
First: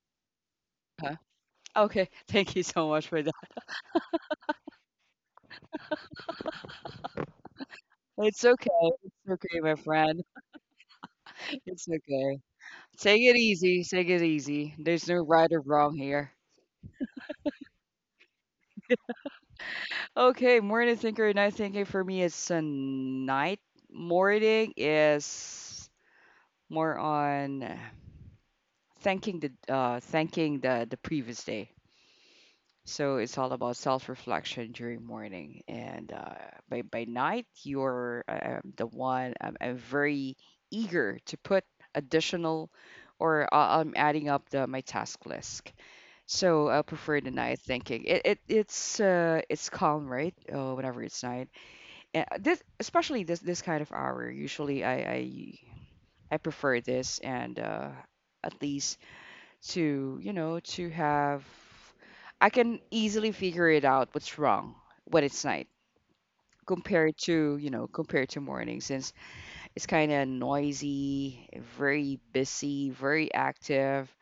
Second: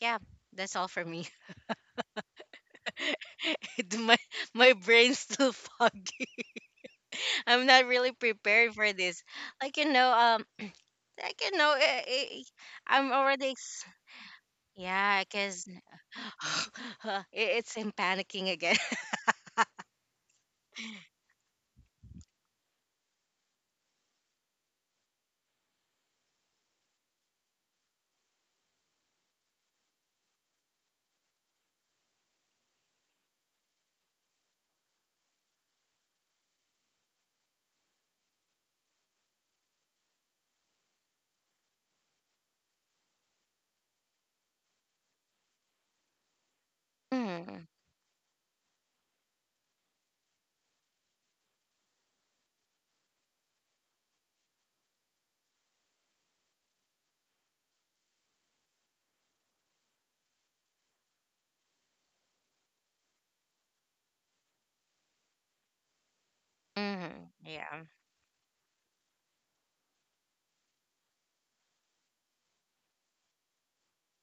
S2: yeah, that's all for
S1: Uh,
S2: me.
S1: Okay, [laughs] thank you so much for that.
S2: [laughs] My my brain's still [laughs] foggy. I'm not really
S1: It's okay.
S2: prepared for this.
S1: It's okay, my
S2: Like, you know,
S1: friend.
S2: um, like, you know,
S1: It's
S2: eh, eh,
S1: okay.
S2: I'm
S1: Take it
S2: already
S1: easy.
S2: ex-,
S1: Take it easy. There's
S2: yeah,
S1: no right or
S2: cause
S1: wrong here.
S2: [sighs] it- it's in panicking again. [laughs]
S1: Okay, morning thinker and night thinker. For me is a night. Morning is more on uh, thanking the uh thanking the the previous day. So it's all about self-reflection during morning, and uh, by by night, you're uh, um, the one. I'm, I'm very eager to put additional, or uh, I'm adding up the my task list. So I prefer the night
S2: Mm,
S1: thinking. It, it it's uh it's calm, right? Uh whenever it's night. And uh, this especially this this kind of hour. Usually I I I prefer this, and uh, at least to, you know, to have I can easily figure it out what's wrong when it's night compared
S2: mm,
S1: to, you
S2: yeah,
S1: know, compared to morning since it's kind of noisy, very busy, very active.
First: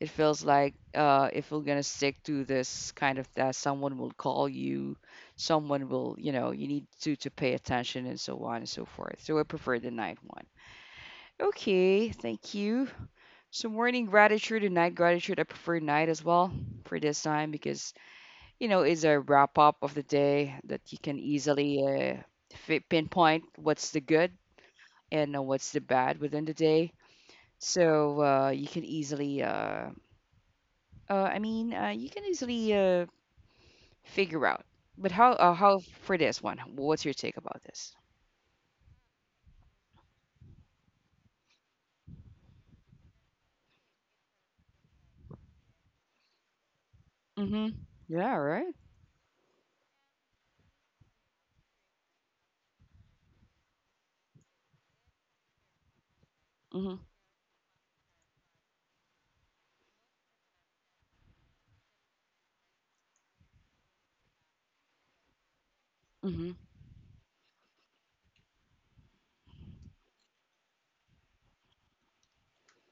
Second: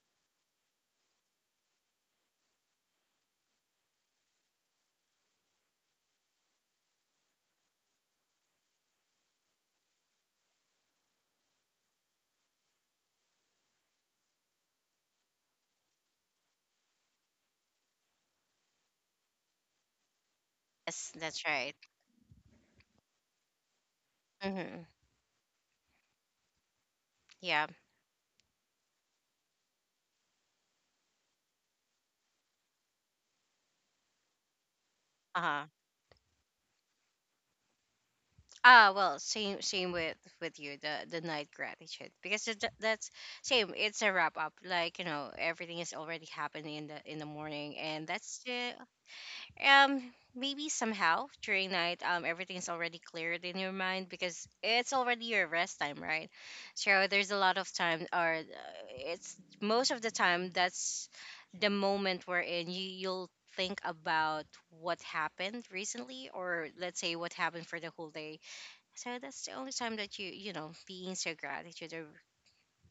S1: It feels like uh, if we're gonna stick to this kind of that someone will call you, someone will, you know, you need to to pay attention and so on and so forth. So I prefer the night one. Okay, thank you so morning gratitude and night gratitude, I prefer night as well for this time because you know it's a wrap up of the day that you
S2: that's
S1: can
S2: that's right.
S1: easily uh, fi- pinpoint what's the good
S2: Hmm.
S1: and uh, what's the bad within the day.
S2: Yeah.
S1: So uh, you can easily, uh, uh, I mean, uh, you can easily uh, figure out. But how
S2: Uh
S1: uh,
S2: huh.
S1: how for this one? What's your take about this?
S2: Ah, well, same same with with you, the the night gratitude, because it, that's same. It's a wrap up. Like, you know, everything is already happening in the in the
S1: Mm-hmm.
S2: morning, and
S1: Yeah.
S2: that's
S1: Right.
S2: the— Um, maybe somehow during night, um, everything's already cleared in your mind because it's already your rest time, right?
S1: Mm-hmm.
S2: So there's a lot of time, or uh, it's most of the time that's the moment we're in. You you'll think about what happened recently,
S1: Mm-hmm.
S2: or let's say what happened for the whole day. So that's the only time that you you know being so gratitude or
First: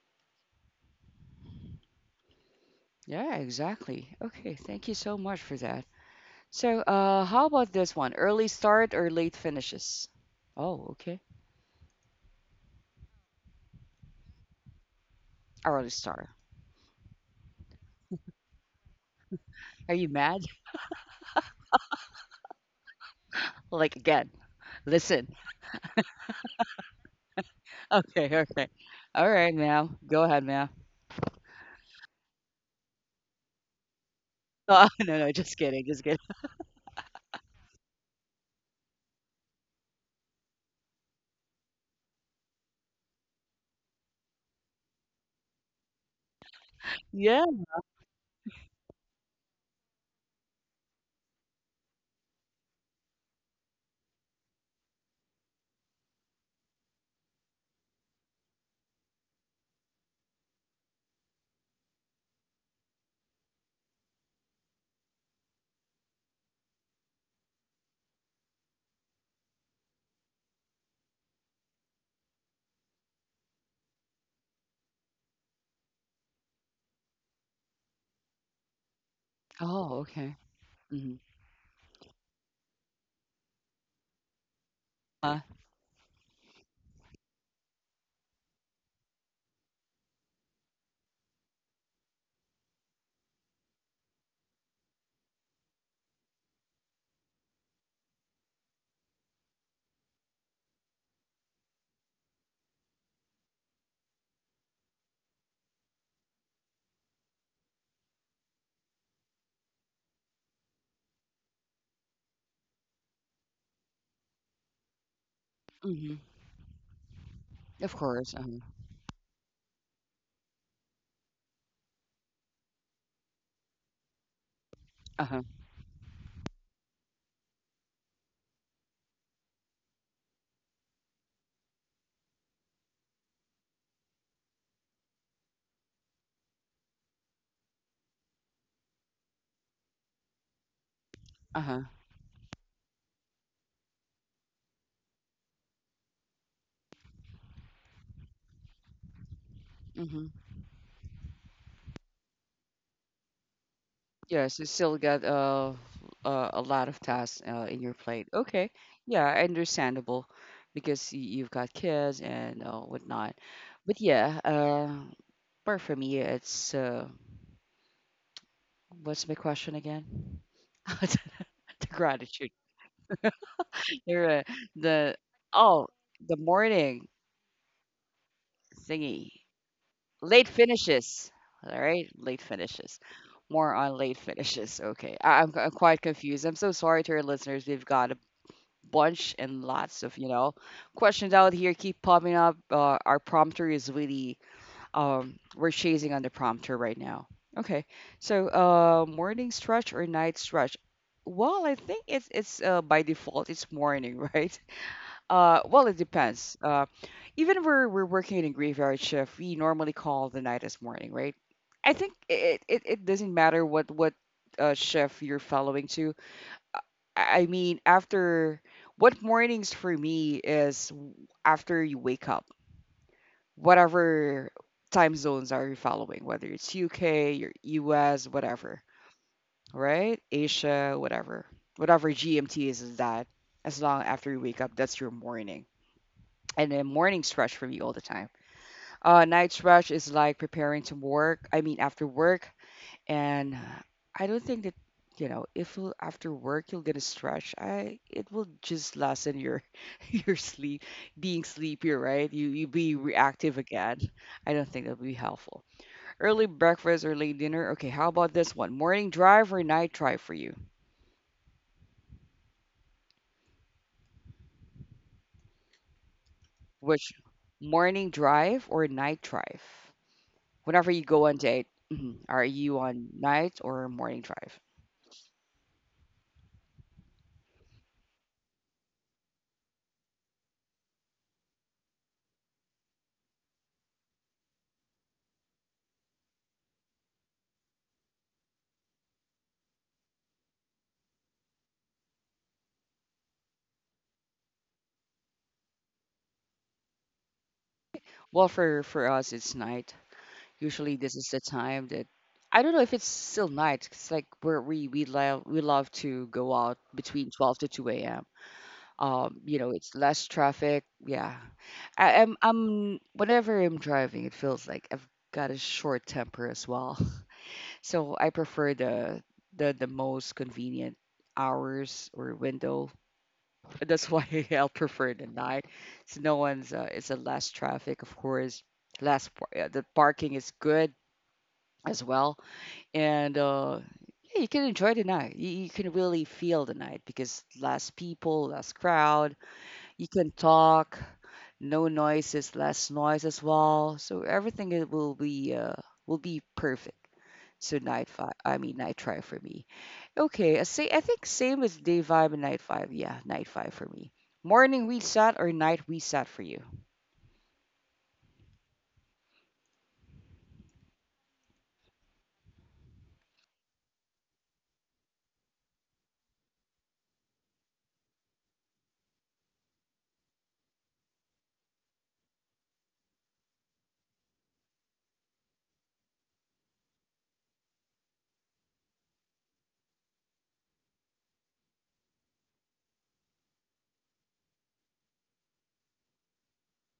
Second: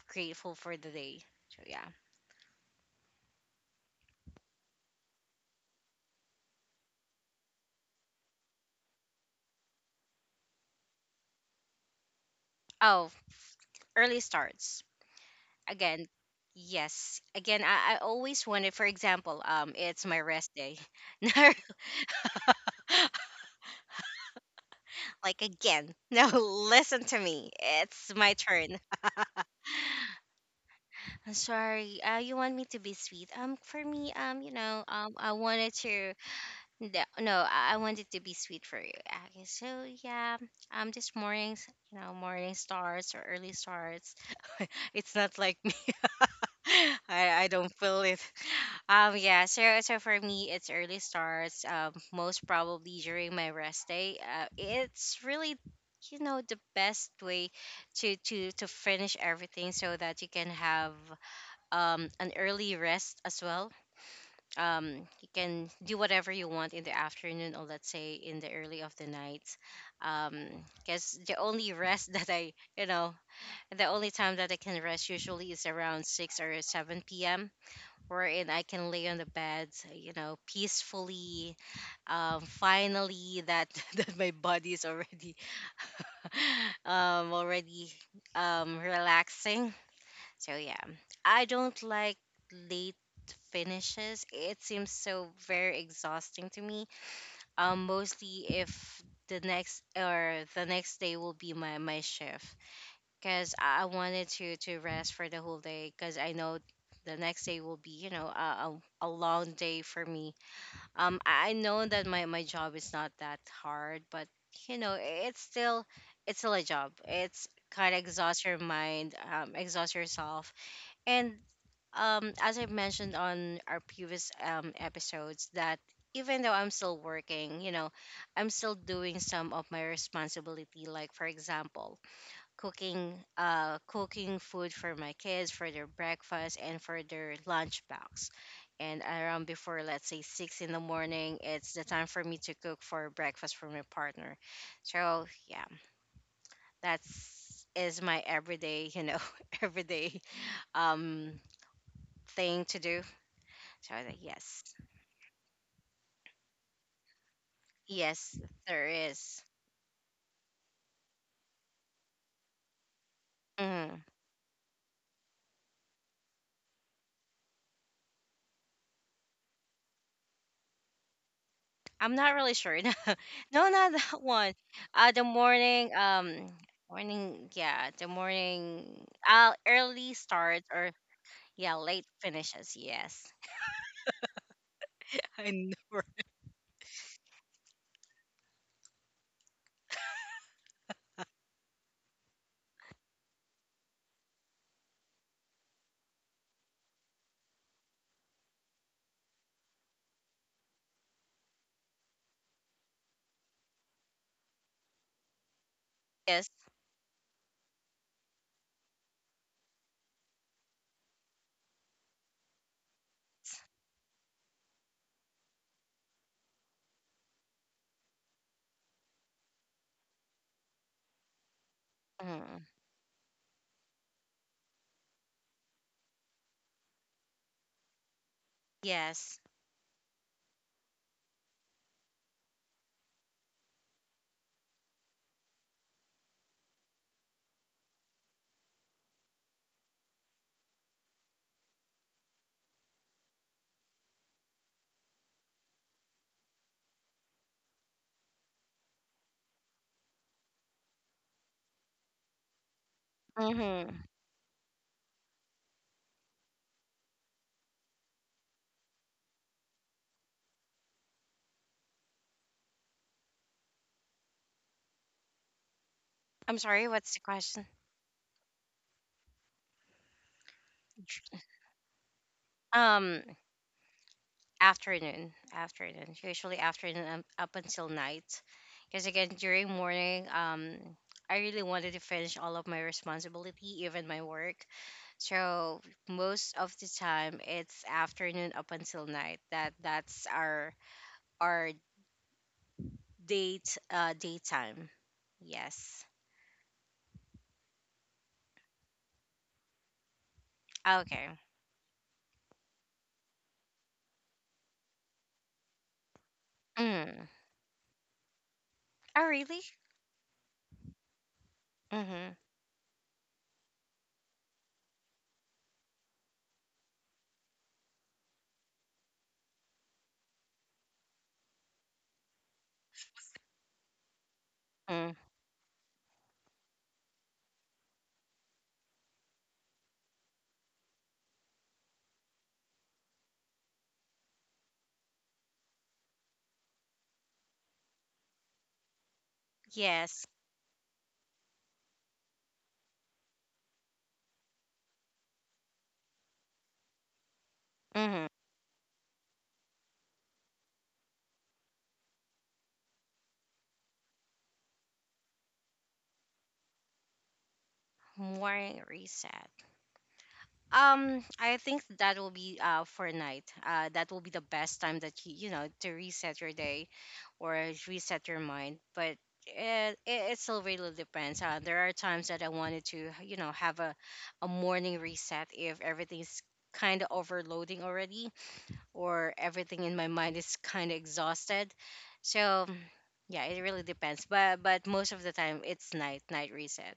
S2: grateful for the day. So yeah.
S1: Yeah. Exactly. Okay. Thank you so much for that. So, uh, how about this one? Early start or late finishes? Oh, okay.
S2: Oh, early starts.
S1: Early
S2: Again,
S1: start.
S2: yes, again I, I always wanted. For example, um
S1: Are
S2: it's
S1: you
S2: my
S1: mad?
S2: rest day.
S1: [laughs]
S2: [laughs] No,
S1: Like again? Listen.
S2: like
S1: [laughs]
S2: again, no. [laughs] Listen to me, it's
S1: Okay,
S2: my
S1: okay.
S2: turn.
S1: All right, ma'am. Go ahead, ma'am.
S2: I'm sorry, uh you want me to be sweet, um for me, um you know
S1: Oh, [laughs]
S2: um
S1: no, no,
S2: I
S1: just
S2: wanted
S1: kidding, just
S2: to—
S1: kidding.
S2: no, no, i I wanted to be sweet for you. Okay, so yeah. Um this mornings, you know morning starts or early starts. [laughs] It's not like me. [laughs]
S1: [laughs]
S2: I,
S1: Yeah.
S2: I don't feel it. [laughs] Um yeah, so so for me it's early starts, um most probably during my rest day. Uh, it's really, you know the best way to to to finish everything, so that you can have um an early rest as well. Um you can do whatever you want in the afternoon, or let's say in the early of the night. Um cuz the only rest [laughs] that I, you know, the only time that I can rest usually is around six or seven p.m., wherein I can lay on the bed,
S1: Oh,
S2: you
S1: okay.
S2: know,
S1: Mm-hmm.
S2: peacefully. Um, finally, that [laughs] that my body's already,
S1: Uh,
S2: [laughs] um, already, um, relaxing. So yeah, I don't like late finishes. It seems so very exhausting to me. Um, mostly if the next or the next day will be my my shift, because I I wanted to to rest for the whole day, because I know the next day will be, you know a, a, a long day for me. Um, I I know that my my job is not that hard, but, you know i- it's still
S1: mm-hmm.
S2: it's still a job. It's kind
S1: Of
S2: of
S1: course.
S2: exhaust your
S1: Uh-huh.
S2: mind, um, exhaust yourself, and, um, as I mentioned on our previous um
S1: Uh-huh.
S2: episodes that. Even though I'm still working, you know, I'm still doing some of my responsibility. Like for example, cooking uh cooking food for my kids for their breakfast and for their lunchbox, and around before, let's say, six in the morning, it's
S1: Uh-huh.
S2: the time for me to cook for breakfast for my partner. So yeah, that's is my everyday, you know [laughs] everyday
S1: Mm-hmm.
S2: um thing to do. So
S1: Yes,
S2: yes,
S1: you still got uh, uh, a lot of tasks uh, in your plate.
S2: yes,
S1: Okay.
S2: there
S1: Yeah,
S2: is.
S1: understandable because y- you've got kids and uh, whatnot. But
S2: Mhm.
S1: yeah, uh, but for me, it's uh, what's my question again? [laughs] the the
S2: I'm not
S1: gratitude.
S2: really sure. [laughs] No, not that
S1: You're, uh,
S2: one. Uh,
S1: the
S2: the
S1: Oh,
S2: morning,
S1: the
S2: um,
S1: morning
S2: morning, yeah, the morning,
S1: thingy.
S2: uh, early
S1: Late
S2: start or—
S1: finishes.
S2: yeah,
S1: All
S2: late
S1: right, late
S2: finishes.
S1: finishes.
S2: Yes.
S1: More on late finishes. Okay,
S2: [laughs]
S1: I,
S2: I
S1: I'm, I'm
S2: know,
S1: quite
S2: right?
S1: confused. I'm so sorry to our listeners. We've got a bunch and lots of you know questions out here keep popping up. Uh, our prompter is really Um, we're chasing on the prompter right now. Okay, so uh, morning stretch or night stretch? Well, I think it's it's uh, by default it's morning, [laughs] right? Uh, well, it
S2: Yes,
S1: depends. Uh, even we're we're working in a graveyard shift, we normally call the night as morning, right? I think it it, it doesn't matter what what uh, shift you're following to. I I mean, after what mornings for me is w- after you wake up
S2: mm,
S1: whatever time zones are you following, whether it's U K, your U S, whatever,
S2: yes.
S1: right? Asia, whatever. Whatever G M T is, is that as long after you wake up, that's your morning. And then morning stretch for me all the time. Uh, night stretch is like preparing to work. I mean, after work, and uh, I don't think that you know if you'll, after work you're gonna stretch. I It will just lessen your [laughs] your sleep, being sleepy, right? You you be reactive
S2: Mm-hmm.
S1: again. I don't think that'll be helpful. Early breakfast or late dinner. Okay, how about this one? Morning drive or night drive for you?
S2: I'm sorry,
S1: Which
S2: what's the question?
S1: morning drive or night drive? Whenever you go on
S2: [laughs]
S1: date, [clears throat] mhm, are you on
S2: Um,
S1: night or morning drive?
S2: afternoon afternoon usually afternoon, um, up until night, because again during morning, um I really wanted to finish all of my responsibility, even my work. So most of the time it's afternoon up until night, that that's our our date, uh daytime. Yes.
S1: Well, for for us it's night. Usually, this is
S2: Okay.
S1: the time that I don't know if it's still night. It's like where we we love we love to go out
S2: Mm.
S1: between twelve to two a m.
S2: Oh,
S1: Um, you
S2: really?
S1: know, it's less traffic. Yeah, I,
S2: Mm-hmm.
S1: I'm I'm whenever I'm driving, it feels like I've got a short temper as well. [laughs] So I prefer the the the most convenient hours or window. That's why [laughs] I'll
S2: Mm.
S1: prefer the night. So no one's uh, it's a less traffic, of course. Less par- uh, the parking is good as well and uh, yeah, you can enjoy the night. You, you can really feel the night because less people, less crowd. You can
S2: Yes.
S1: talk, no noises, less noise as well. So everything it will be uh, will be perfect. So night five,
S2: Mm-hmm.
S1: I mean night drive for me. Okay, I say I think same as day five and night five. Yeah, night five for me. Morning reset or night reset for you?
S2: Morning reset. Um, I think that will be uh for night. Uh, that will be the best time that you you know to reset your day, or reset your mind. But it it, it still really depends. Uh, there are times that I wanted to, you know have a a morning reset, if everything's kind of overloading already, or everything in my mind is kind of exhausted. So yeah, it really depends. But but most of the time it's night night reset.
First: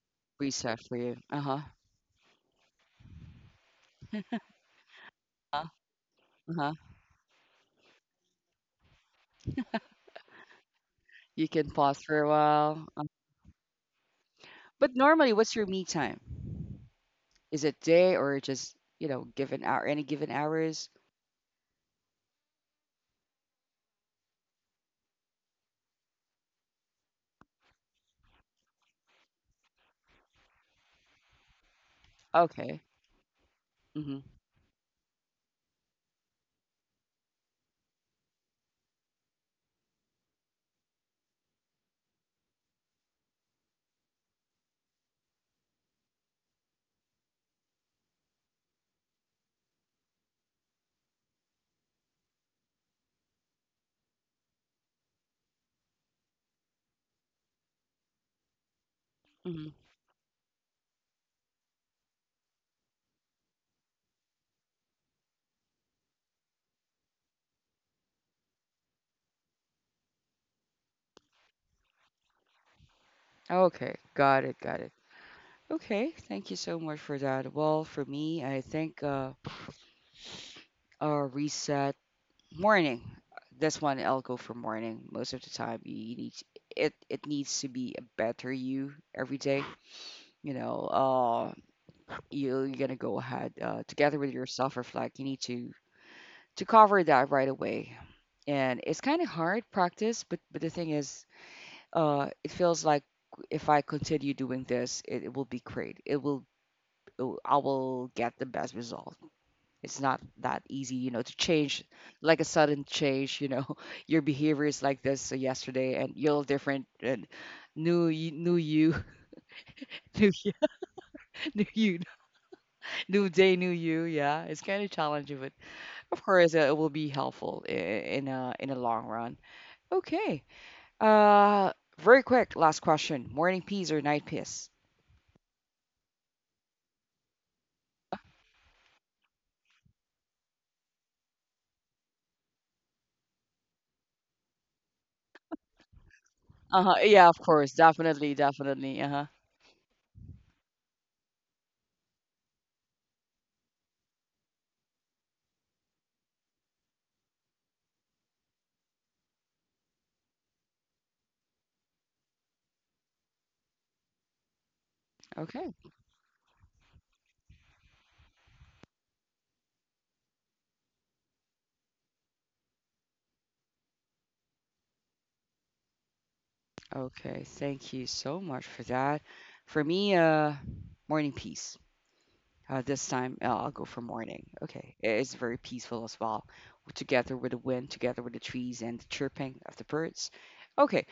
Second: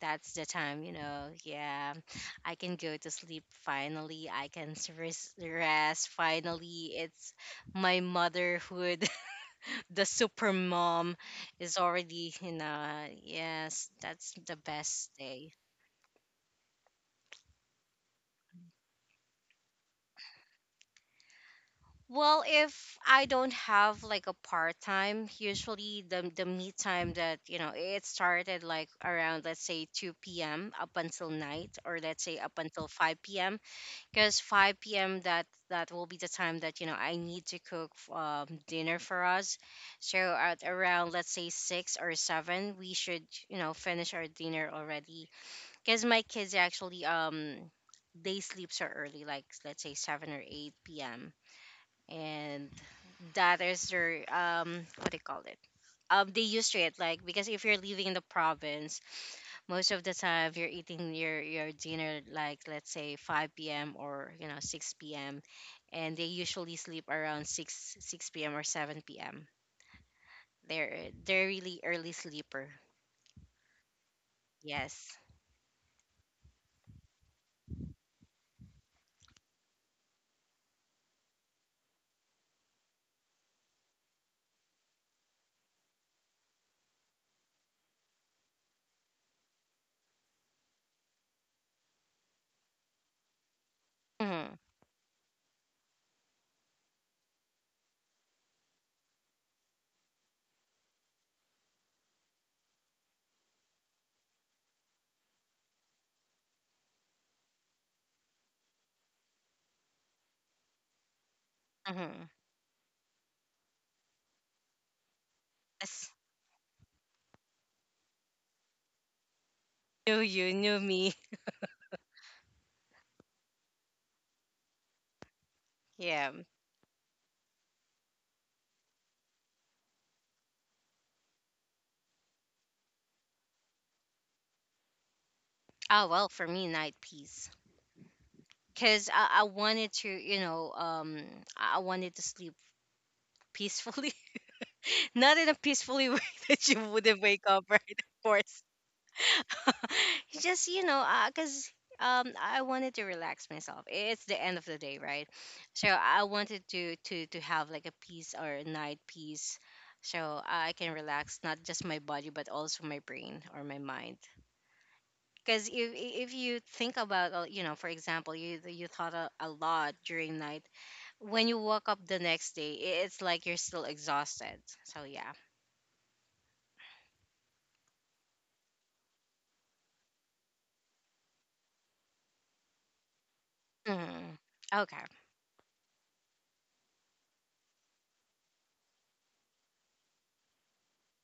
S2: that's the
S1: Reset
S2: time, you
S1: for you.
S2: know.
S1: Uh huh.
S2: Yeah, I can go to sleep finally. I can s- res-
S1: Uh
S2: rest
S1: huh.
S2: finally. It's my motherhood. [laughs] The super mom
S1: You can
S2: is
S1: pause for a
S2: already, you
S1: while. Uh,
S2: know, yes, that's the
S1: But
S2: best
S1: normally,
S2: day.
S1: what's your me time? Is it day or just, you know, given hour, any given hours?
S2: Well, if I don't have like a part time, usually the the me time that, you know it started like, around, let's say, two p m up until night, or let's say up
S1: Okay.
S2: until five p m,
S1: Mm-hmm.
S2: because five p m, that that will be the time that, you know I need to cook, um, dinner for us. So at around, let's say, six or seven, we should, you know finish our dinner already. Because my kids actually, um they sleep so early, like, let's say, seven or eight p m, and that is their, um what do you call it? Um, they used to it, like, because if you're living in the province,
S1: Mm-hmm.
S2: most of the time, if you're eating your your dinner like, let's say, five p.m. or, you know six p.m., and they usually sleep around 6 6 p.m. or seven p.m. They're, they're really early sleeper.
S1: Okay. Got it. Got it.
S2: Yes.
S1: Okay. Thank you so much for that. Well, for me, I think uh, uh reset morning. This one I'll go for morning. Most of the time, you need it. It needs to be a better you every day. You know, uh, you're gonna go ahead uh, together with your
S2: Mm-hmm.
S1: self-reflect. You need to to cover that right away and it's kind of hard practice but but the thing is uh, it feels like if I continue doing this, it, it will be great. It will, it will- I will get the best result. It's not that easy, you know, to change
S2: Mm-hmm.
S1: like a sudden change. You know, [laughs] your behavior is like this so yesterday,
S2: Yes.
S1: and you're different, and new, y- new you,
S2: Knew
S1: [laughs] new,
S2: you
S1: y-
S2: knew me.
S1: [laughs] new you, new day, new you. Yeah, it's kind of challenging, but
S2: [laughs]
S1: of
S2: Yeah.
S1: course, uh, it will be helpful i- in a in a long run. Okay, uh, very quick last question: morning peas or night peas?
S2: Oh, well, for me, night peace, because I, I wanted to, you know um i I wanted to sleep peacefully. [laughs] Not in a peacefully way [laughs] that you
S1: Uh-huh.
S2: wouldn't
S1: Yeah,
S2: wake
S1: of
S2: up, [laughs]
S1: course.
S2: right, of
S1: Definitely,
S2: course.
S1: definitely. Uh-huh.
S2: [laughs] Just, you know because um I wanted to relax myself. It's the end of the day, right? So I wanted to to to have like a peace, or a night peace, so I can relax, not just my body but also my brain or my mind. Because
S1: Okay.
S2: if if you think about, uh, you know for example, you you thought a, a lot during night. When you woke up the next day, i- it's like you're still exhausted. So yeah.
S1: Okay. Thank you so much for that. For me, uh morning peace. Uh, this time uh, I'll go for
S2: Hmm.
S1: morning. Okay,
S2: Okay.
S1: it's very peaceful as well, together with the wind, together with the trees and the chirping of the birds. Okay,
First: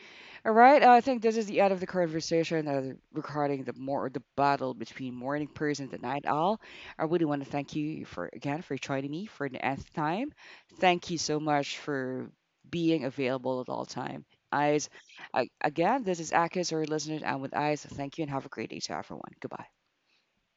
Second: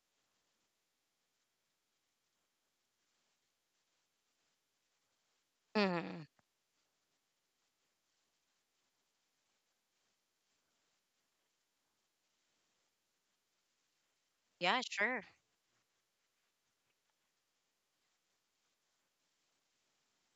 S1: all right. I think this is the end of the conversation uh, regarding the more the battle between morning person and the night
S2: Hmm.
S1: owl. I really want to thank you for again for joining me for the nth time. Thank you so much for being available at all time. Eyes,
S2: Yeah, sure.
S1: I, again, this is Akis or listeners, and with eyes, thank you and have a great day to everyone. Goodbye.